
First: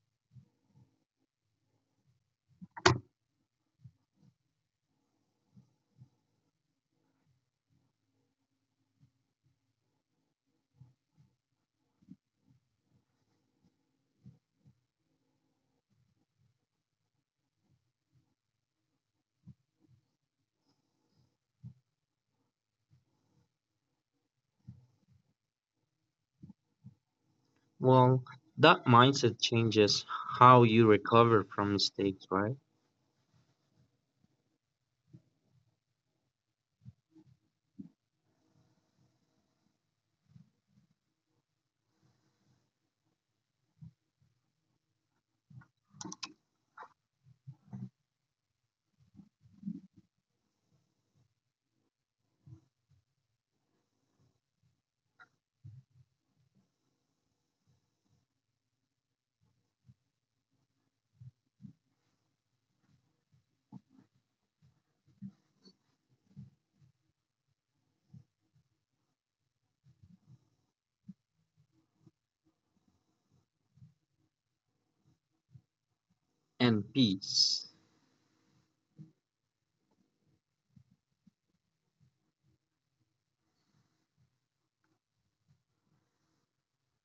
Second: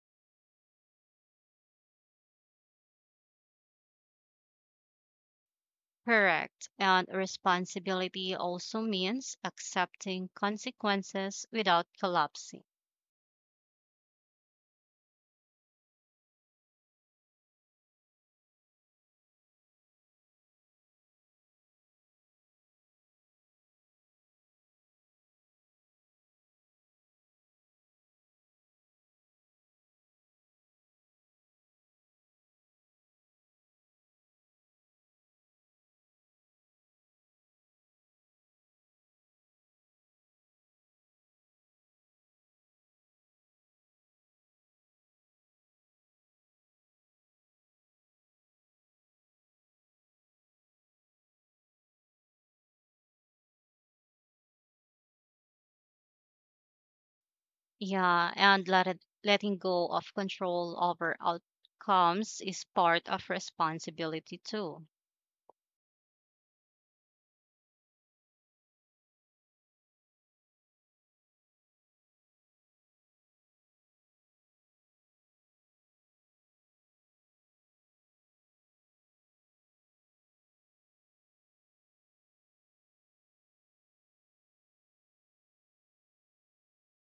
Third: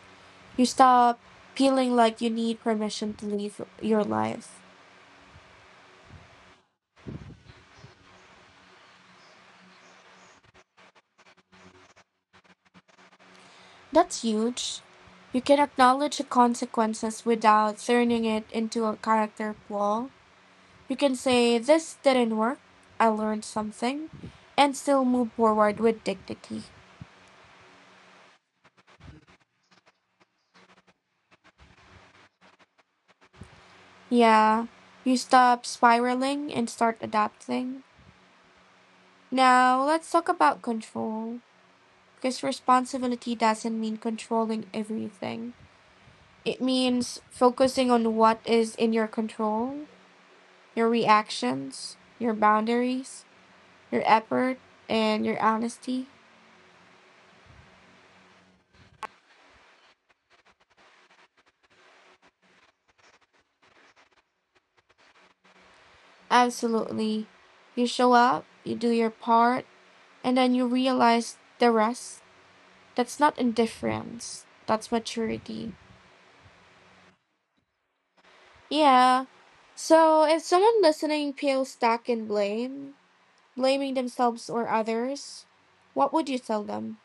Speaker 1: you stop feeling like you need permission to live your life.
Speaker 3: Correct. And responsibility also means accepting consequences without collapsing.
Speaker 1: That's huge. You can acknowledge the consequences without turning it into a character flaw. You can say, "This didn't work, I learned something," and still move forward with dignity.
Speaker 2: Well, that mindset changes how you recover from mistakes, right?
Speaker 1: Yeah, you stop spiraling and start adapting. Now, let's talk about control, because responsibility doesn't mean controlling everything. It means focusing on what is in your control, your reactions, your boundaries, your effort, and your honesty.
Speaker 3: Yeah, and letting go of control over outcomes is part of responsibility too.
Speaker 1: Absolutely. You show up, you do your part, and then you realize the rest. That's not indifference, that's maturity.
Speaker 2: And peace.
Speaker 1: Yeah. So if someone listening feels stuck in blame, blaming themselves or others, what would you tell them?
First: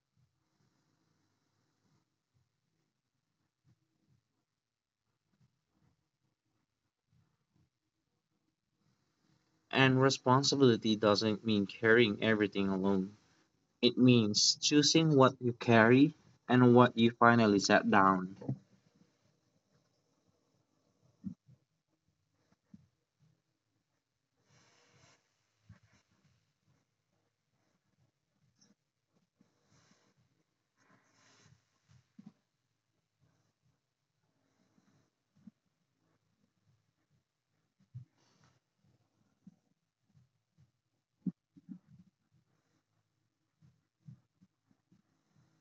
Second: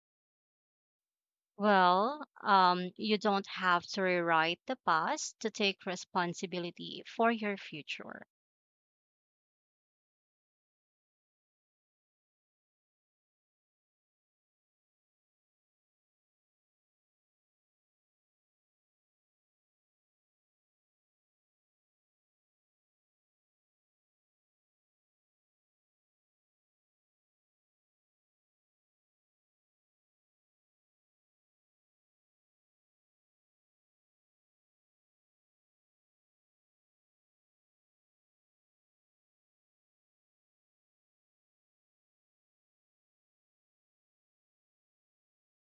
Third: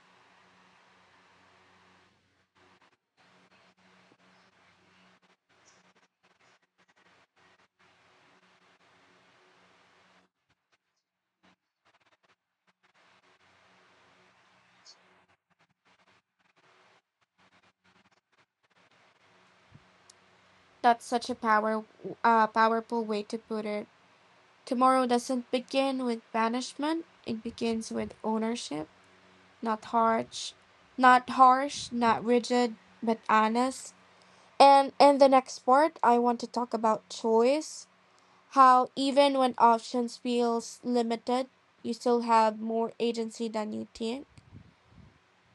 Speaker 3: Well, you don't have to rewrite the past to take responsibility for your future.
Speaker 2: And responsibility doesn't mean carrying everything alone. It means choosing what you carry and what you finally set down.
Speaker 1: That's such a powerful way to put it. Tomorrow doesn't begin with banishment, it begins with ownership. Not harsh, not harsh, not rigid, but honest. And in the next part, I want to talk about choice, how even when options feels limited, you still have more agency than you think.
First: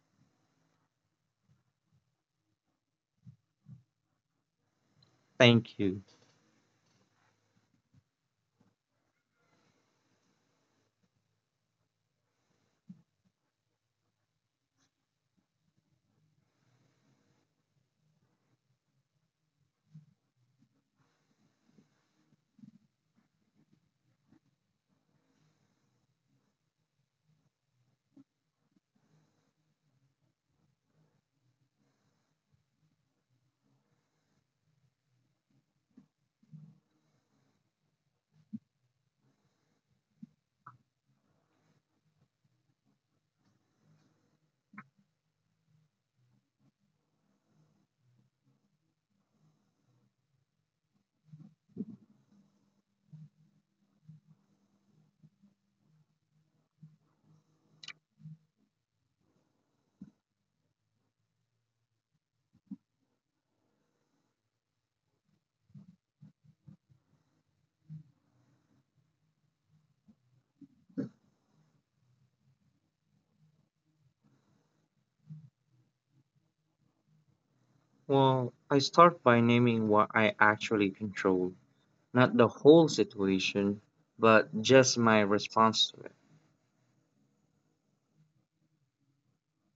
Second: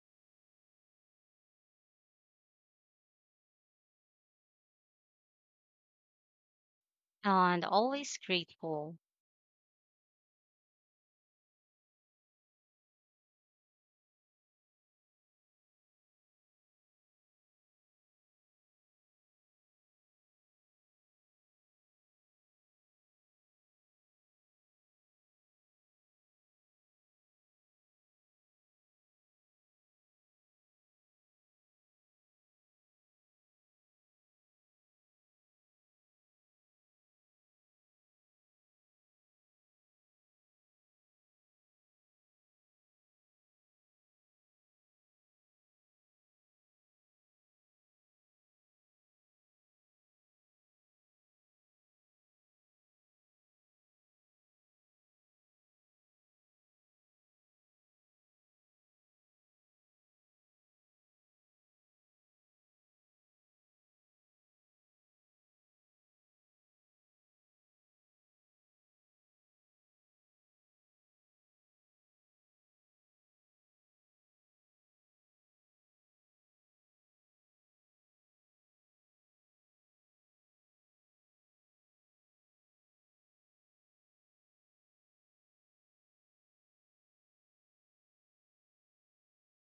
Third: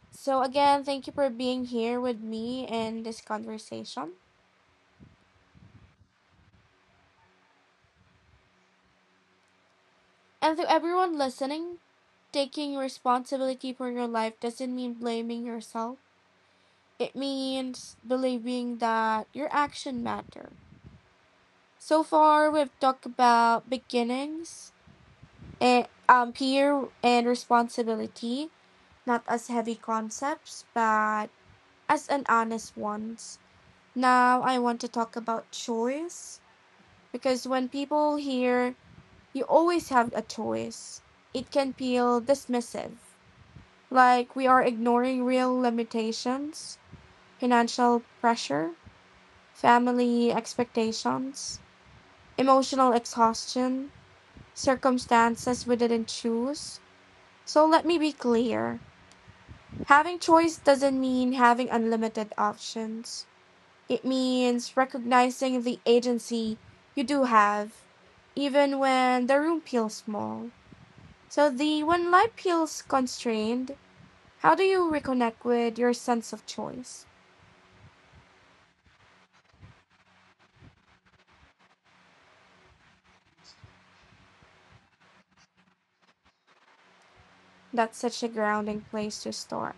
Speaker 1: So again, thank you for being here with me in this conversation.
Speaker 2: Thank you.
Speaker 3: And always grateful.
Speaker 1: And to everyone listening, taking responsibility for your life doesn't mean blaming yourself. It means believing that your action matter. So far, we've talked about beginnings and peer and responsibility, not as heavy concepts, but as an honest ones. Now, I want to talk about choice, because when people hear, "You always have a choice," it can feel dismissive, like we are ignoring real limitations, financial pressure, family expectations, emotional exhaustion, circumstances we didn't choose. So let me be clear: having choice doesn't mean having unlimited options, it means recognizing the agency you do have, even when the room feels small. So, the when life feels constrained, how do you reconnect with your sense of choice?
Speaker 2: Well, I start by naming what I actually control. Not the whole situation, but just my response to it.
Speaker 1: That's such a grounding place to start.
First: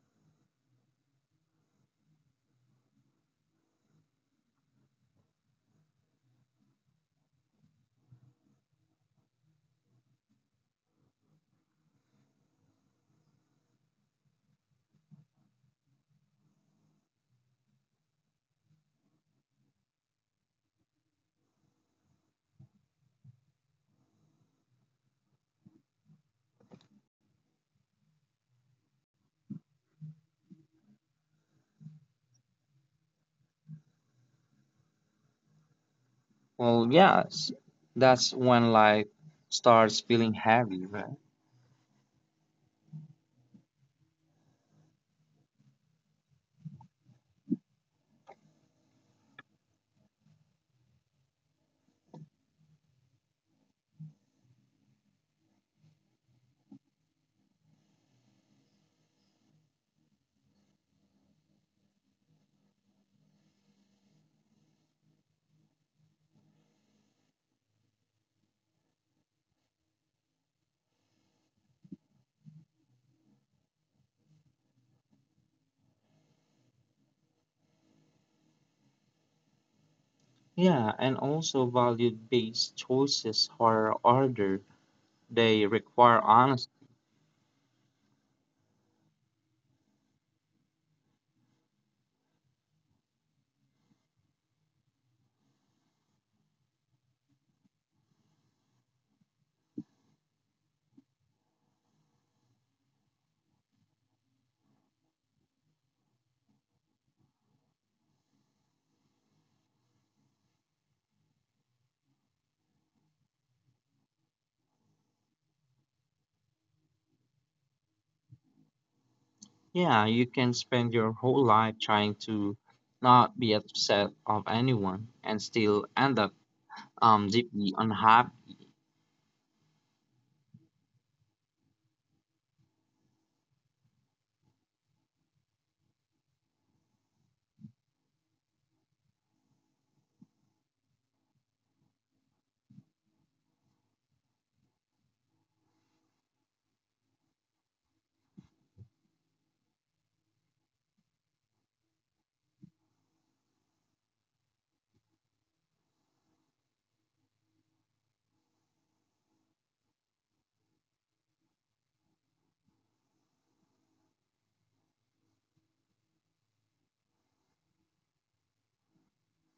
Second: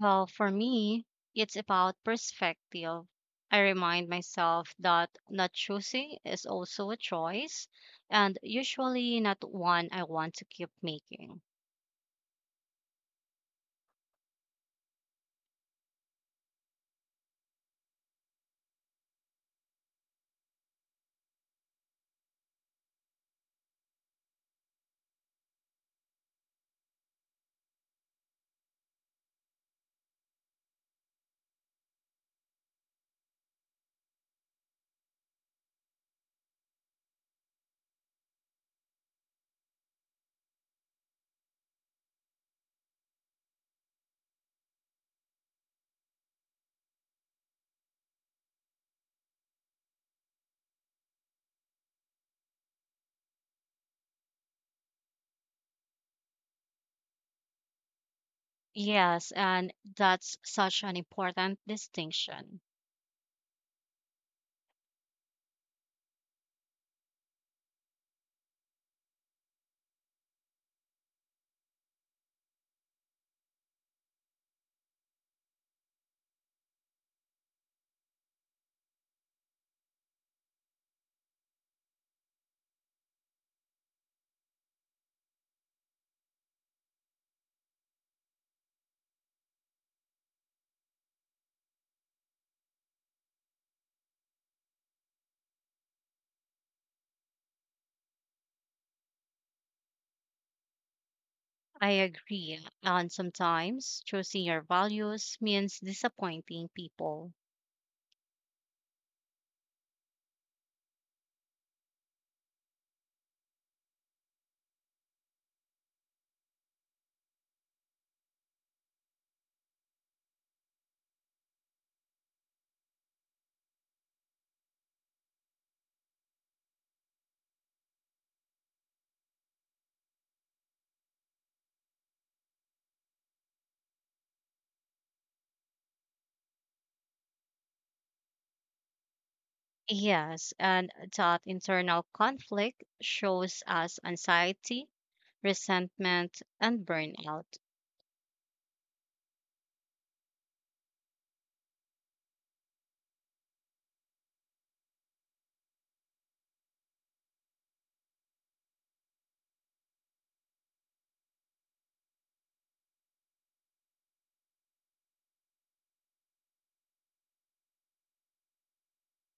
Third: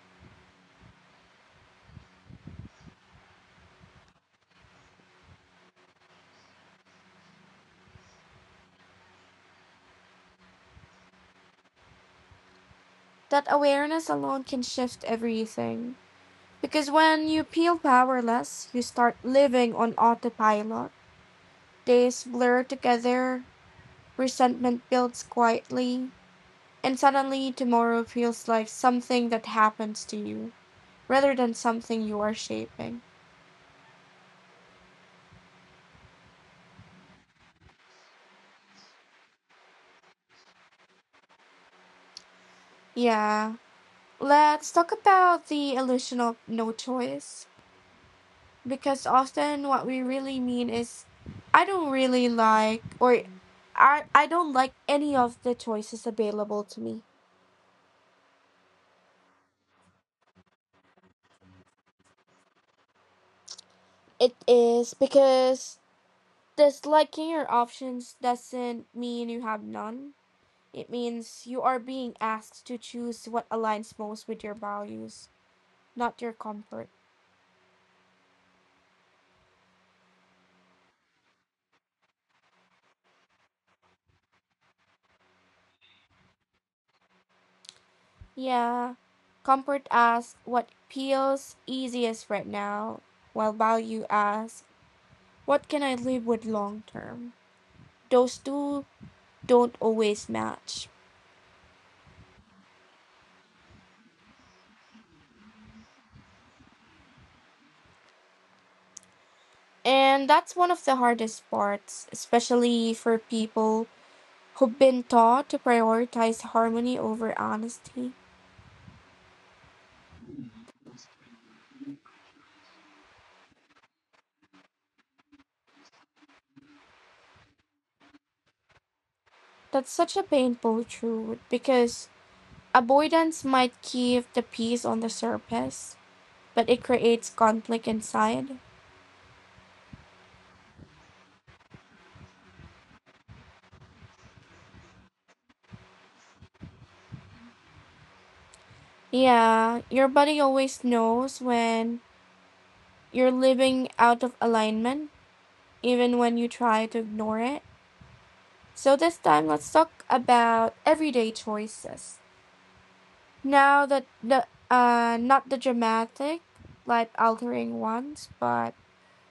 Speaker 3: Well, for me, it's about perspective. I remind myself that not choosing is also a choice, and usually not one I want to keep making.
Speaker 1: That awareness alone can shift everything. Because when you feel powerless, you start living on autopilot. Days blur together, resentment builds quietly, and suddenly tomorrow feels like something that happens to you rather than something you are shaping.
Speaker 2: Well, yes, that's when life starts feeling heavy, right?
Speaker 1: Yeah. Let's talk about the illusion of no choice. Because often what we really mean is, I don't really like, or I don't like any of the choices available to me.
Speaker 3: Yes, and that's such an important distinction.
Speaker 1: It is, because does selecting your options doesn't mean you have none. It means you are being asked to choose what aligns most with your values, not your comfort.
Speaker 2: Yeah, and also value-based choices are harder. They require honesty.
Speaker 1: Yeah, comfort asks what feels easiest right now, while value asks what can I live with long term. Those two don't always match.
Speaker 3: I agree. And sometimes choosing your values means disappointing people.
Speaker 1: And that's one of the hardest parts, especially for people who've been taught to prioritize harmony over honesty.
Speaker 2: Yeah, you can spend your whole life trying to not be upset of anyone and still end up deeply unhappy
Speaker 1: That's such a painful truth, because avoidance might keep the peace on the surface, but it creates conflict inside.
Speaker 3: Yes, and that internal conflict shows us anxiety, resentment, and burnout.
Speaker 1: Yeah, your body always knows when you're living out of alignment, even when you try to ignore it. So this time, let's talk about everyday choices. Now that the not the dramatic, life altering ones, but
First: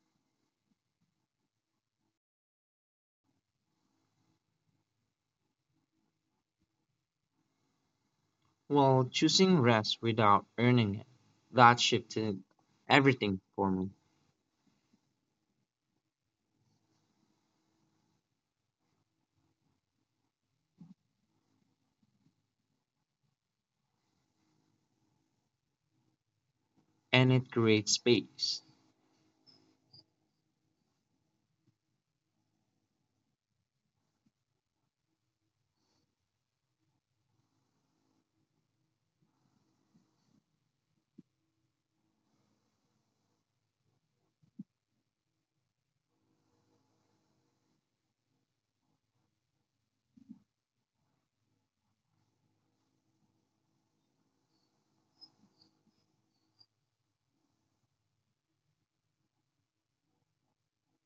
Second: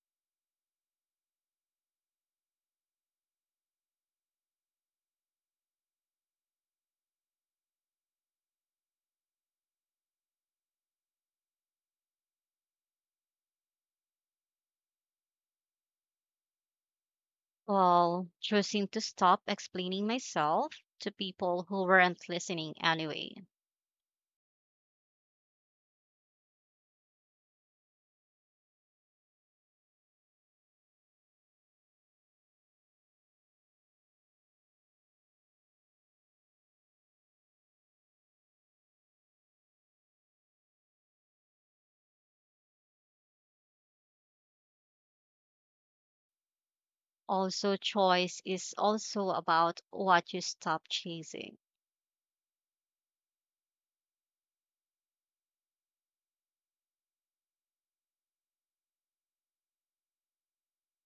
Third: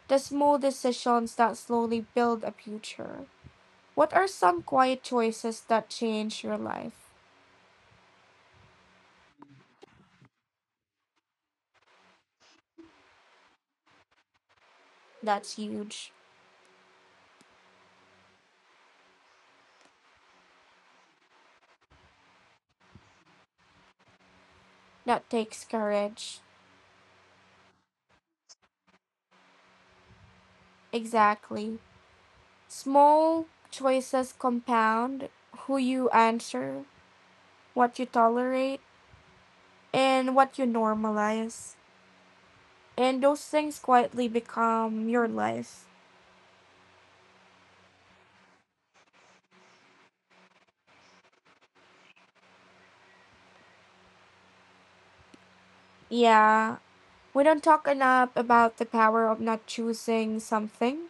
Speaker 1: the small decisions that slowly build a future. What are some quiet choices that change your life?
Speaker 2: while choosing rest without earning it. That shifted everything for me,
Speaker 1: That's huge.
Speaker 3: While choosing to stop explaining myself to people who weren't listening anyway.
Speaker 1: That takes courage.
Speaker 2: and it creates space.
Speaker 1: Exactly. Small choices compound: who you answer, what you tolerate, and what you normalize. And those things quietly become your life.
Speaker 3: Also, choice is also about what you stop chasing.
Speaker 1: Yeah. We don't talk enough about the power of not choosing something,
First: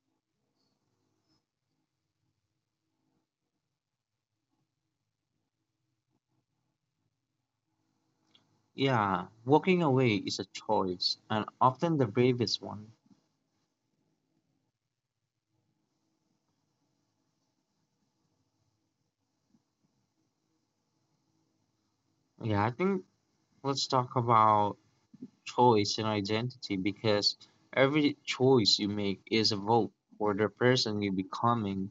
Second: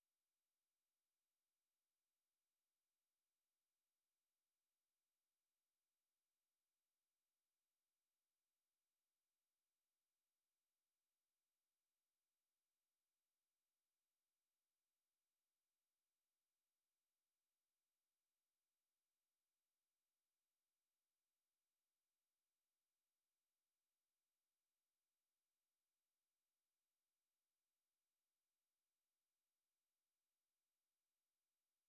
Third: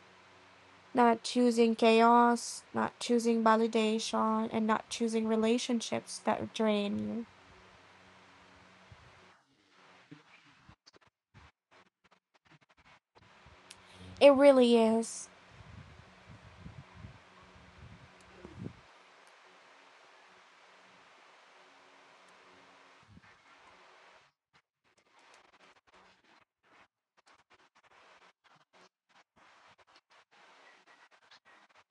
Speaker 1: not choosing chaos, not choosing validation, and not choosing relationships that drain you.
Speaker 2: Yeah, walking away is a choice, and often the bravest one.
Speaker 1: It really is.
Speaker 2: Yeah, I think let's talk about choice and identity because every choice you make is a vote for the person you're becoming.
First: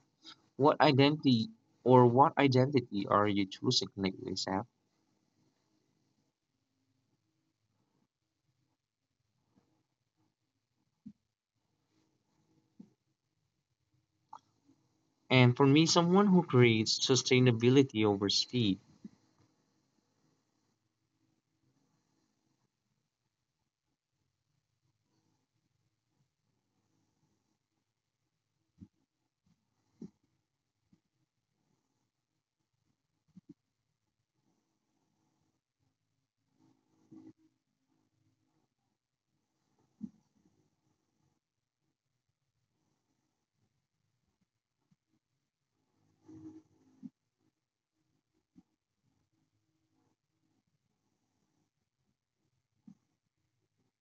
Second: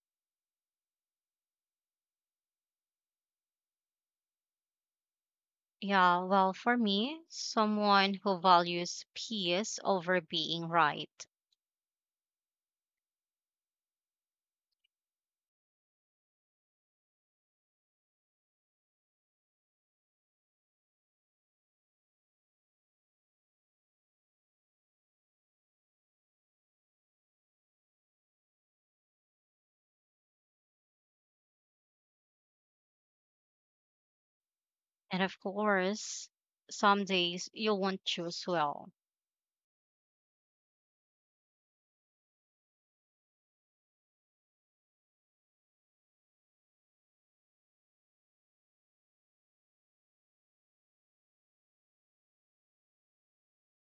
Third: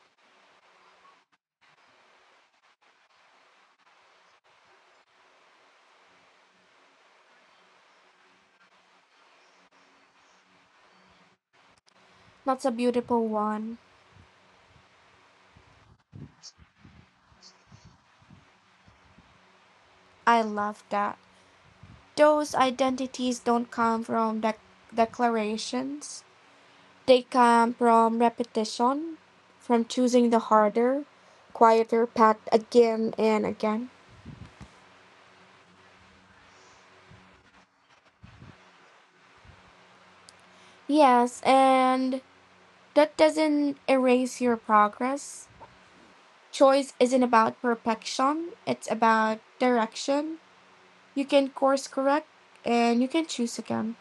Speaker 2: What identity or what identity are you choosing, Nicholas? Ab?
Speaker 3: Yeah, well, for me, someone who values peace over being right.
Speaker 1: That's a beautiful one.
Speaker 2: And for me, someone who creates sustainability over speed,
Speaker 1: I love that. Those identities don't come from declarations, they come from repetition, from choosing the harder, quieter path again and again.
Speaker 3: And of course, some days you won't choose well.
Speaker 1: Yes, and that doesn't erase your progress. Choice isn't about perfection, it's about direction. You can course correct, and you can choose again.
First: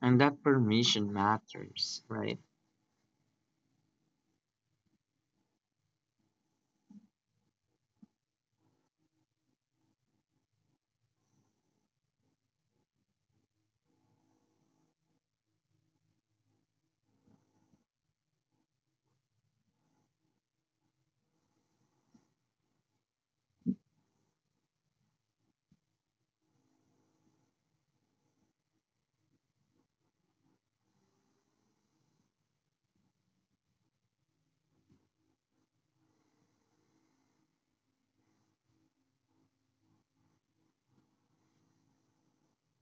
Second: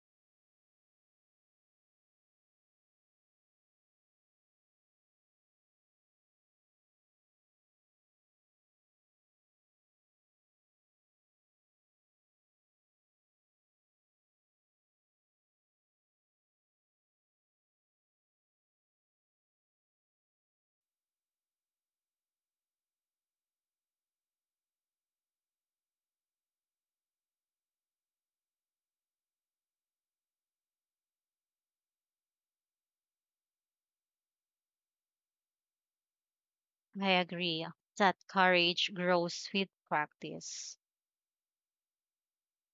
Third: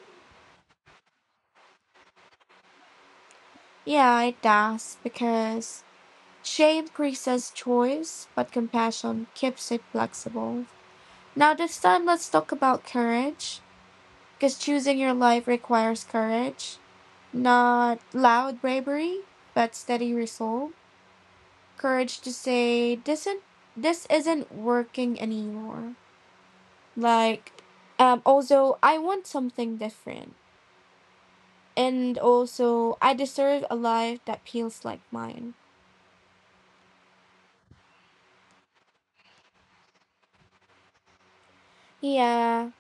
Speaker 2: and that permission matters, right?
Speaker 1: Yeah, it does, because shame increases choice, but compassion keeps it flexible. Now, this time, let's talk about courage, because choosing your life requires courage. Not loud bravery, but steady resolve. Courage to say, this isn't working anymore. Like, also, I want something different. And also, I deserve a life that feels like mine.
Speaker 3: I agree that courage grows with practice.
Speaker 1: Yeah,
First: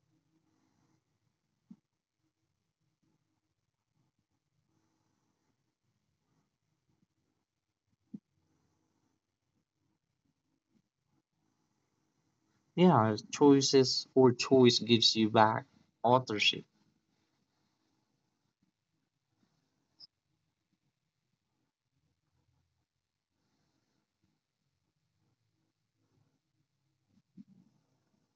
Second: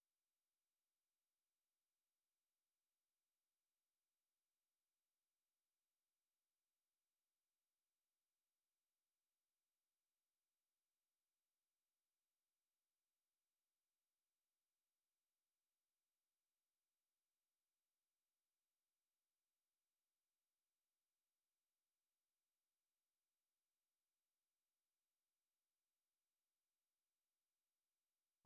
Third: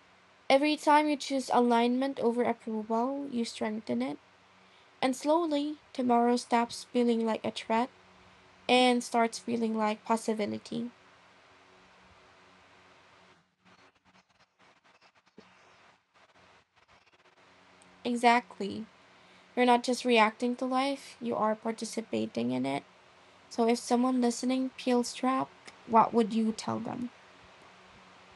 Speaker 1: every time you choose alignment over approval, you strengthen it. And slowly, tomorrow stops feeling like a threat and starts feeling like possibility.
Speaker 2: Yeah, choices or choice gives you back authorship.
Speaker 1: Exactly. You're not just reacting to life, you are participating in it. So if someone listening feels trapped, what would you tell them?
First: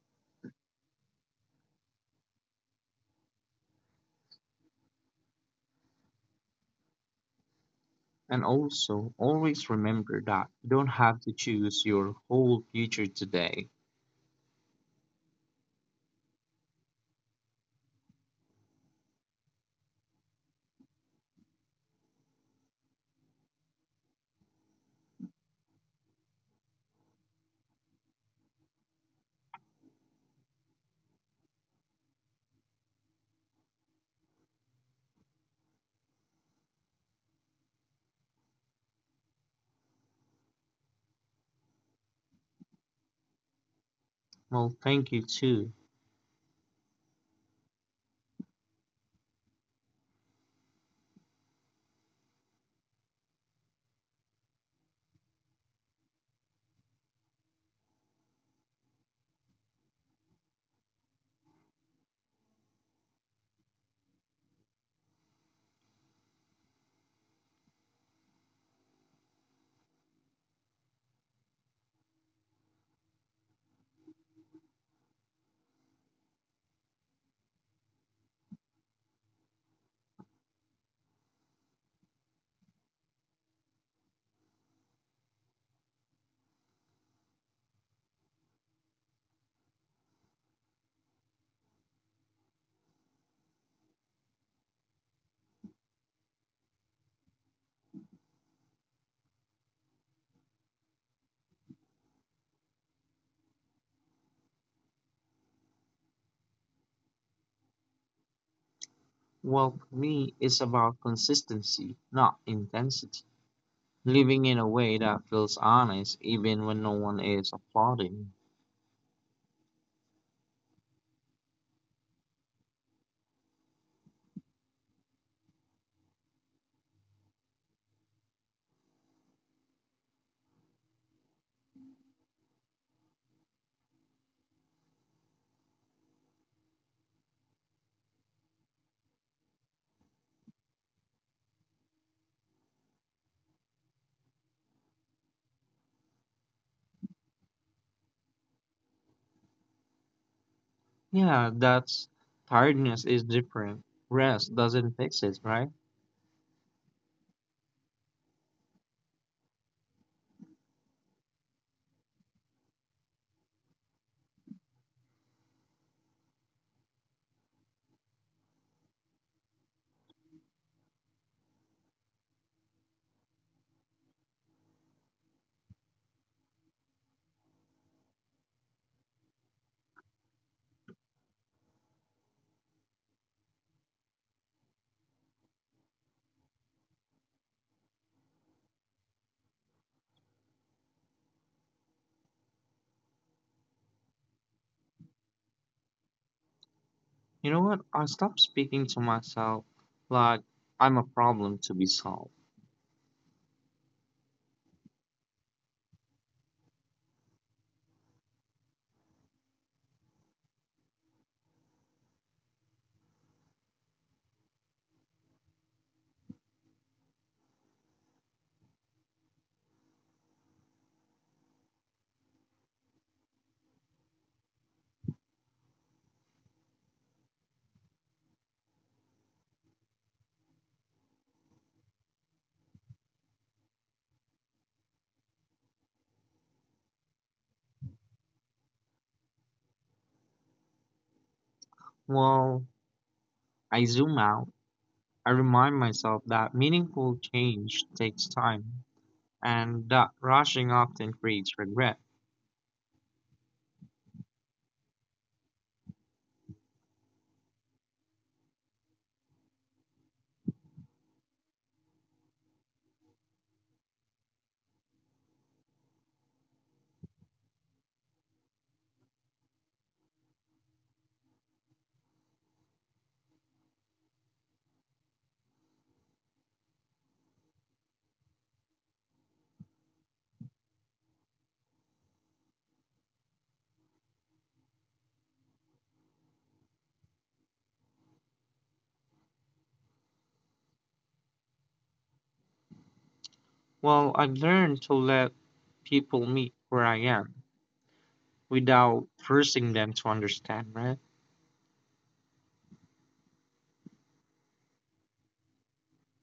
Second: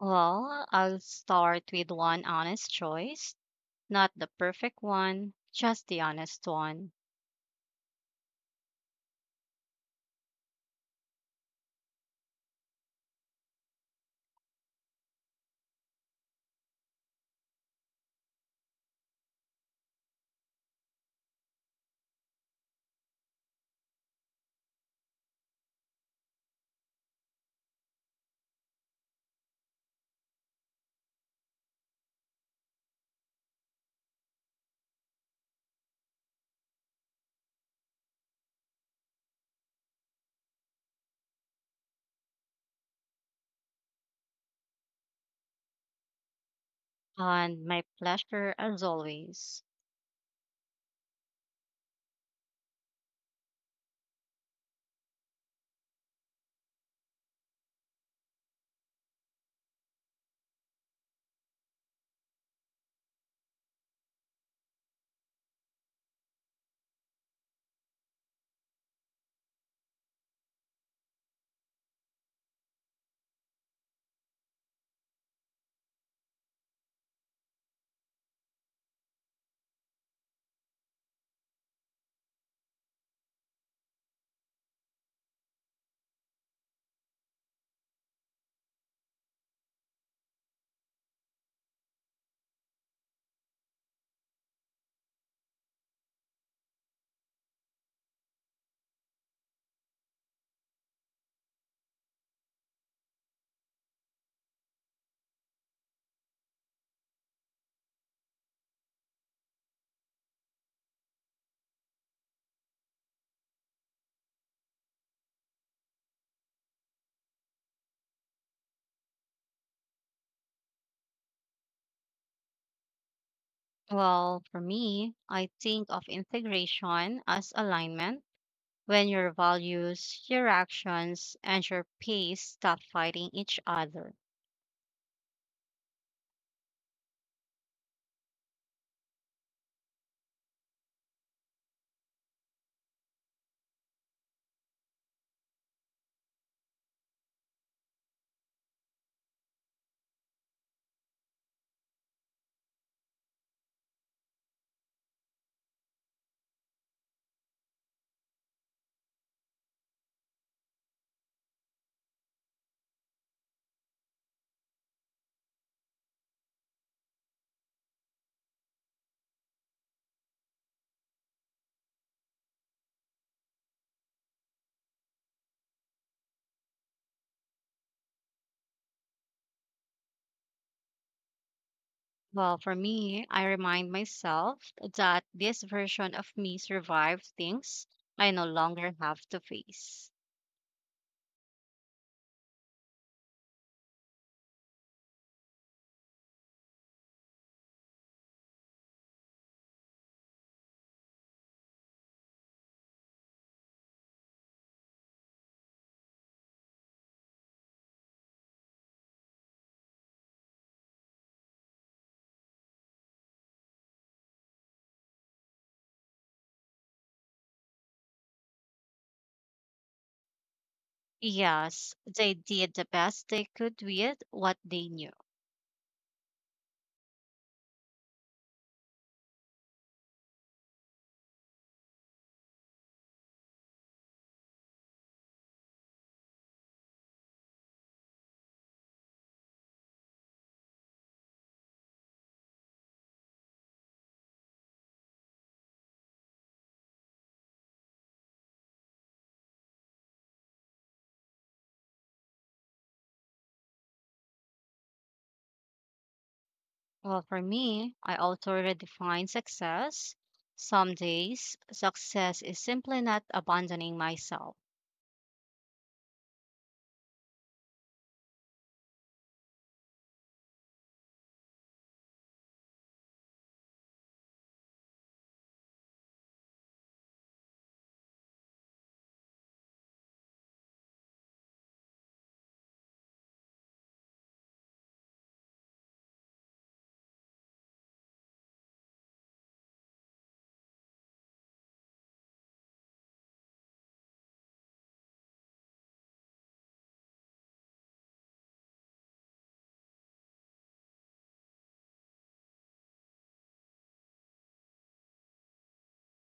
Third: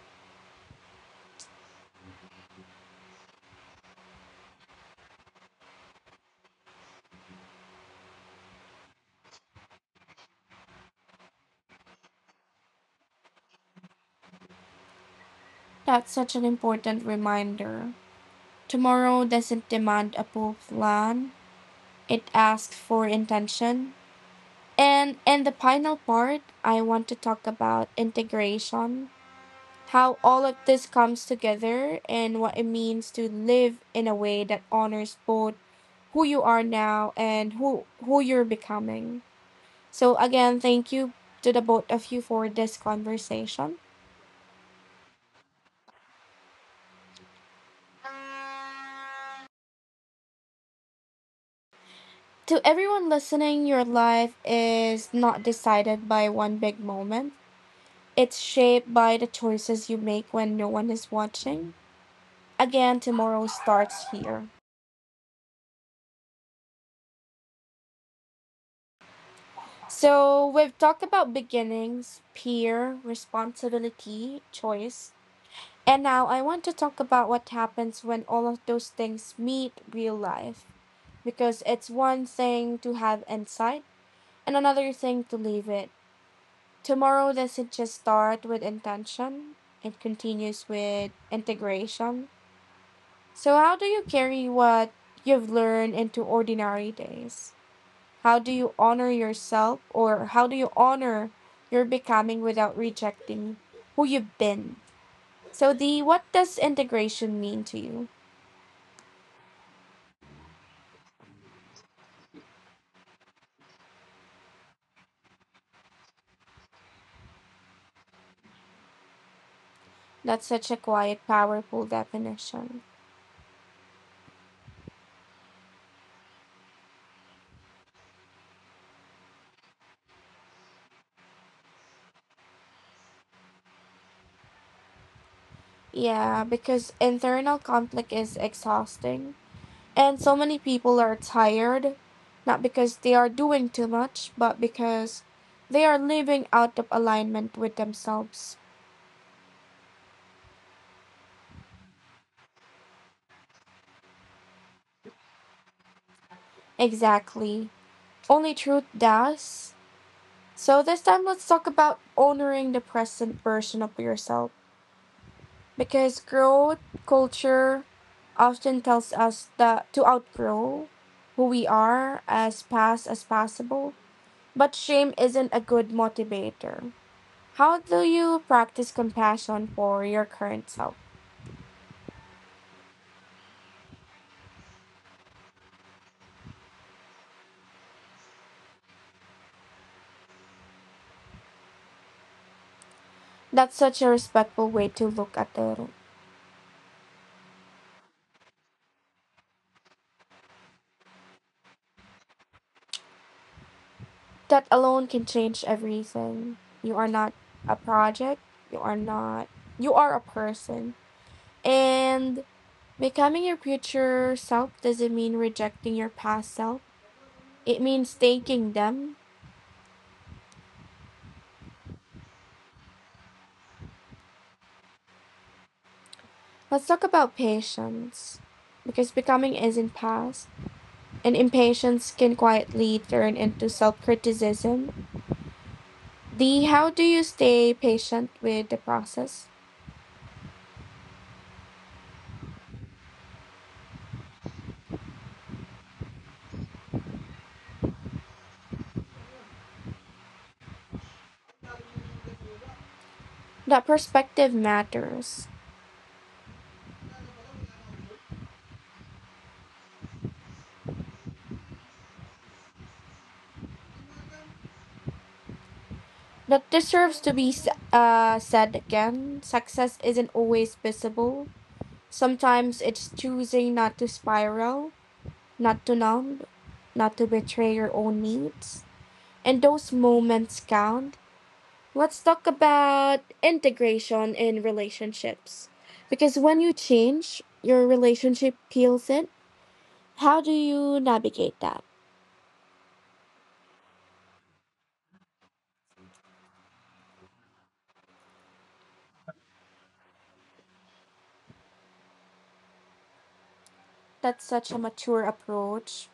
Speaker 3: Well, I'll start with one honest choice, not the perfect one, just the honest one.
Speaker 2: And also, always remember that you don't have to choose your whole future today.
Speaker 1: That's such an important reminder. Tomorrow doesn't demand a full plan, it asks for intention. And in the final part, I want to talk about integration, how all of this comes together and what it means to live in a way that honors both who you are now and who you're becoming. So again, thank you to the both of you for this conversation.
Speaker 2: Well, thank you too.
Speaker 3: And my pleasure as always.
Speaker 1: To everyone listening, your life is not decided by one big moment. It's shaped by the choices you make when no one is watching. Again, tomorrow starts here. So, we've talked about beginnings, peer, responsibility, choice, and now I want to talk about what happens when all of those things meet real life. Because it's one thing to have insight and another thing to leave it. Tomorrow doesn't just start with intention, it continues with integration. So, how do you carry what you've learned into ordinary days? How do you honor yourself, or how do you honor your becoming without rejecting who you've been? So, the what does integration mean to you?
Speaker 2: Well, for me, it's about consistency, not intensity. Living in a way that feels honest, even when no one is applauding.
Speaker 1: That's such a quiet, powerful definition.
Speaker 3: Well, for me, I think of integration as alignment when your values, your actions, and your pace stop fighting each other.
Speaker 1: Yeah, because internal conflict is exhausting. And so many people are tired, not because they are doing too much, but because they are living out of alignment with themselves.
Speaker 2: Yeah, that's tiredness is different. Rest doesn't fix it, right?
Speaker 1: Exactly. Only truth does. So this time, let's talk about honoring the present version of yourself. Because growth culture often tells us that to outgrow who we are as fast as possible. But shame isn't a good motivator. How do you practice compassion for your current self?
Speaker 3: Well, for me, I remind myself that this version of me survived things I no longer have to face.
Speaker 1: That's such a respectful way to look at it.
Speaker 2: You know what? I stopped speaking to myself like I'm a problem to be solved.
Speaker 1: That alone can change everything. You are not a project. You are not. You are a person. And becoming your future self doesn't mean rejecting your past self. It means thanking them.
Speaker 3: Yes, they did the best they could with what they knew.
Speaker 1: Let's talk about patience. Because becoming isn't past, and impatience can quietly turn into self criticism. The How do you stay patient with the process?
Speaker 2: Well, I zoom out. I remind myself that meaningful change takes time and that rushing often creates regret.
Speaker 1: That perspective matters.
Speaker 3: Well, for me, I also redefine success. Some days, success is simply not abandoning myself.
Speaker 1: That deserves to be said again. Success isn't always visible. Sometimes it's choosing not to spiral, not to numb, not to betray your own needs. And those moments count. Let's talk about integration in relationships. Because when you change, your relationship peels in. How do you navigate that?
Speaker 2: Well, I've learned to let people meet where I am without forcing them to understand, right?
Speaker 1: That's such a mature approach.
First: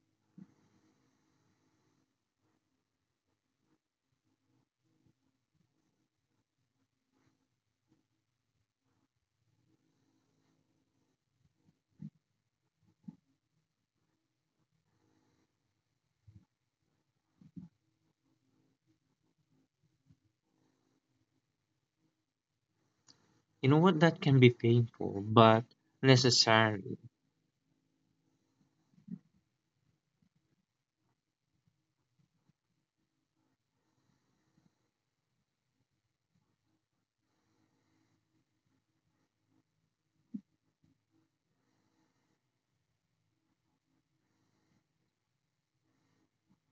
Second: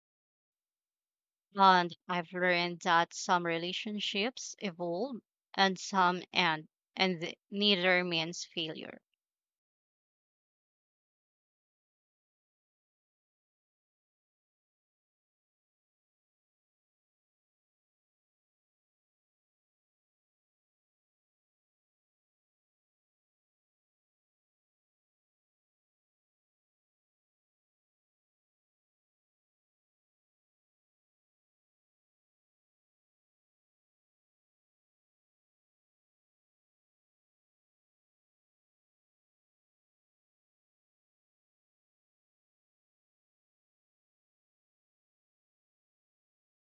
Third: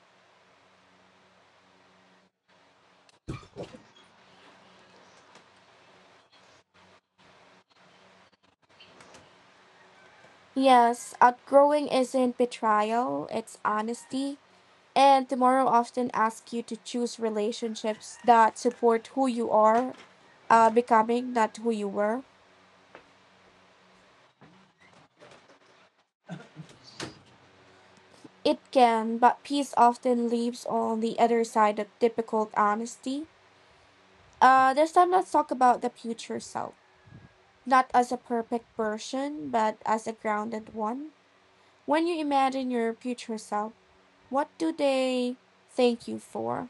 Speaker 3: And I've learned that some relationships evolve and some end, and neither means failure.
Speaker 1: Yes, outgrowing isn't betrayal, it's honesty. And tomorrow often asks you to choose relationships that support who you are becoming, not who you were.
Speaker 2: You know what? That can be painful, but necessary.
Speaker 1: It can, but peace often leaves on the other side of difficult honesty. This time, let's talk about the future self. Not as a perfect version, but as a grounded one. When you imagine your future self, what do they thank you for?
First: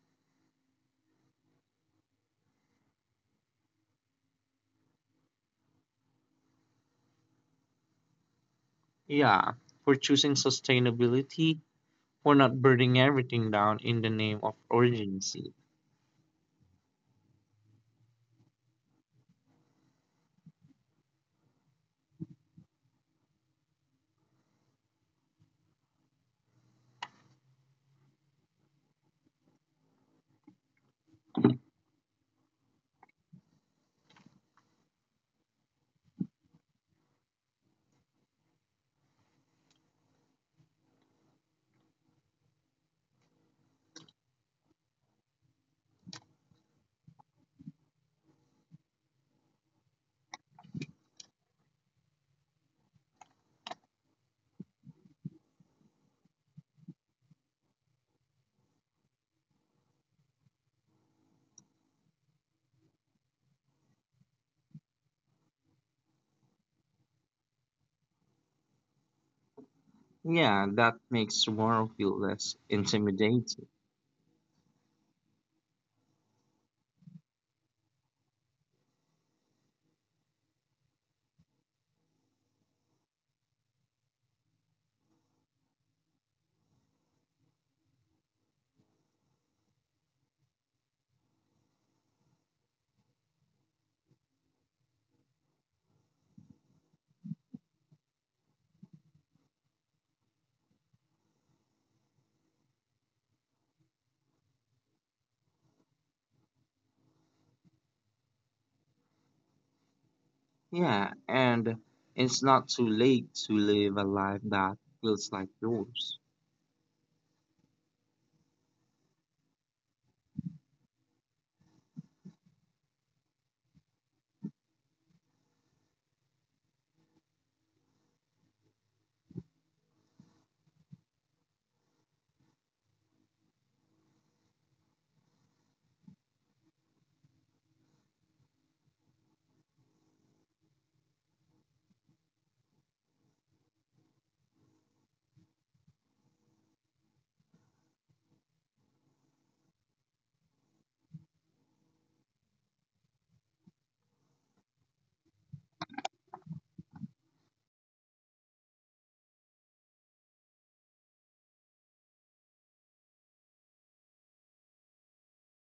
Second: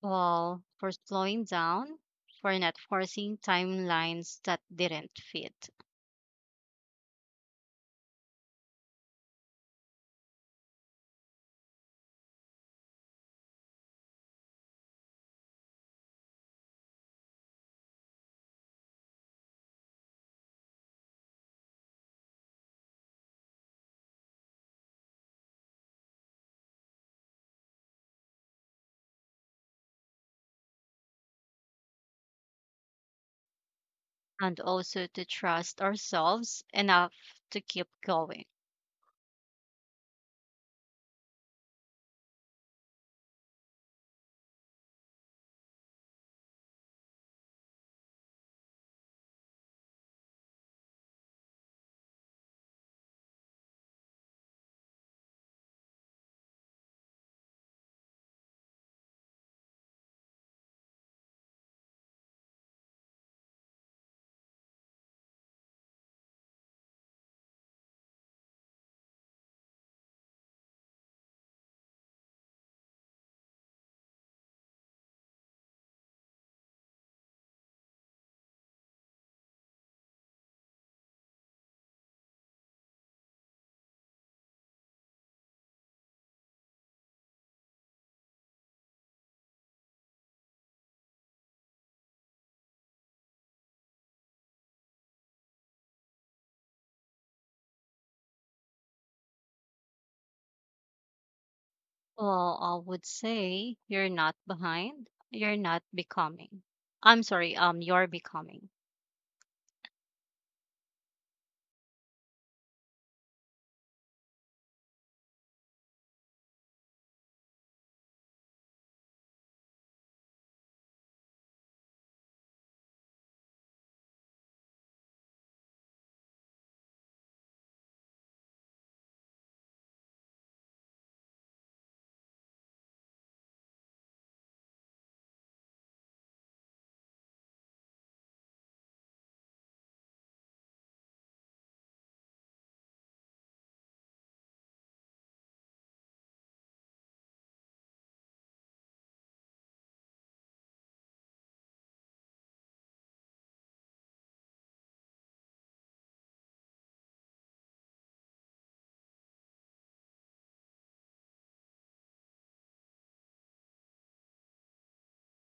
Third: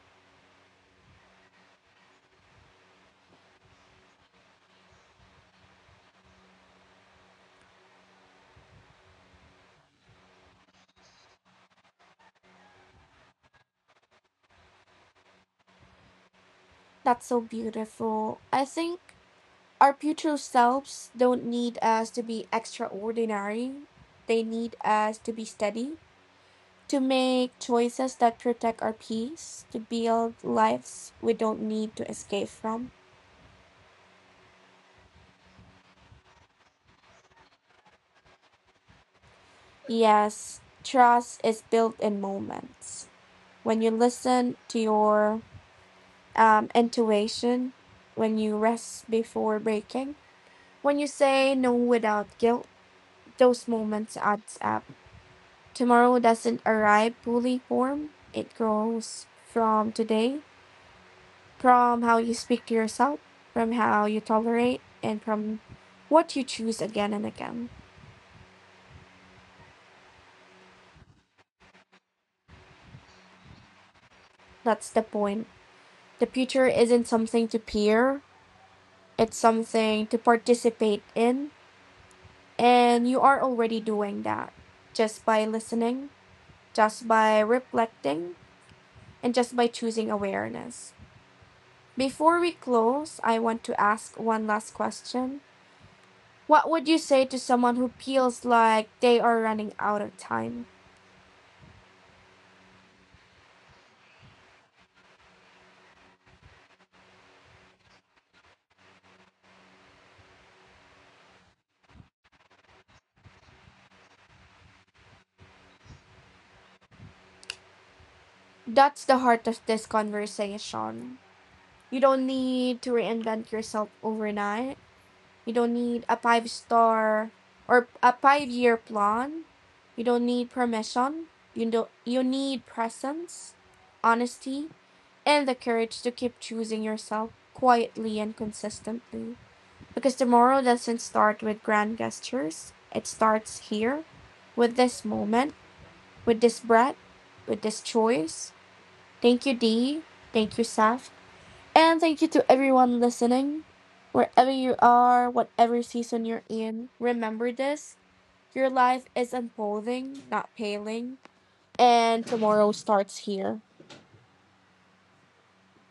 Speaker 3: Well, for slowing down, for not forcing timelines that didn't fit,
Speaker 2: Yeah, for choosing sustainability, we're not burning everything down in the name of urgency.
Speaker 1: That's so beautiful. I think our future selves don't need us to be extraordinary, they need us to be steady, to make choices that protect our peace, to build lives we don't need to escape from.
Speaker 3: and also to trust ourselves enough to keep going.
Speaker 1: Yes, trust is built in moments. When you listen to your intuition, when you rest before breaking, when you say no without guilt, those moments adds up. Tomorrow doesn't arrive fully formed. It grows from today, from how you speak to yourself, from how you tolerate, and from what you choose again and again.
Speaker 2: Yeah, that makes tomorrow feel less intimidating.
Speaker 1: That's the point. The future isn't something to peer, it's something to participate in. And you are already doing that, just by listening, just by reflecting, and just by choosing awareness. Before we close, I want to ask one last question. What would you say to someone who feels like they are running out of time?
Speaker 3: Well, I would say you're not behind, you're not becoming. I'm sorry, you're becoming.
Speaker 2: Yeah, and it's not too late to live a life that feels like yours.
Speaker 1: That's the heart of this conversation. You don't need to reinvent yourself overnight. You don't need a 5-year plan. You don't need permission. You don't, you need presence, honesty, and the courage to keep choosing yourself quietly and consistently. Because tomorrow doesn't start with grand gestures. It starts here, with this moment, with this breath, with this choice. Thank you, Dee. Thank you, Saf. And thank you to everyone listening. Wherever you are, whatever season you're in, remember this. Your life is unfolding, not paling. And tomorrow starts here.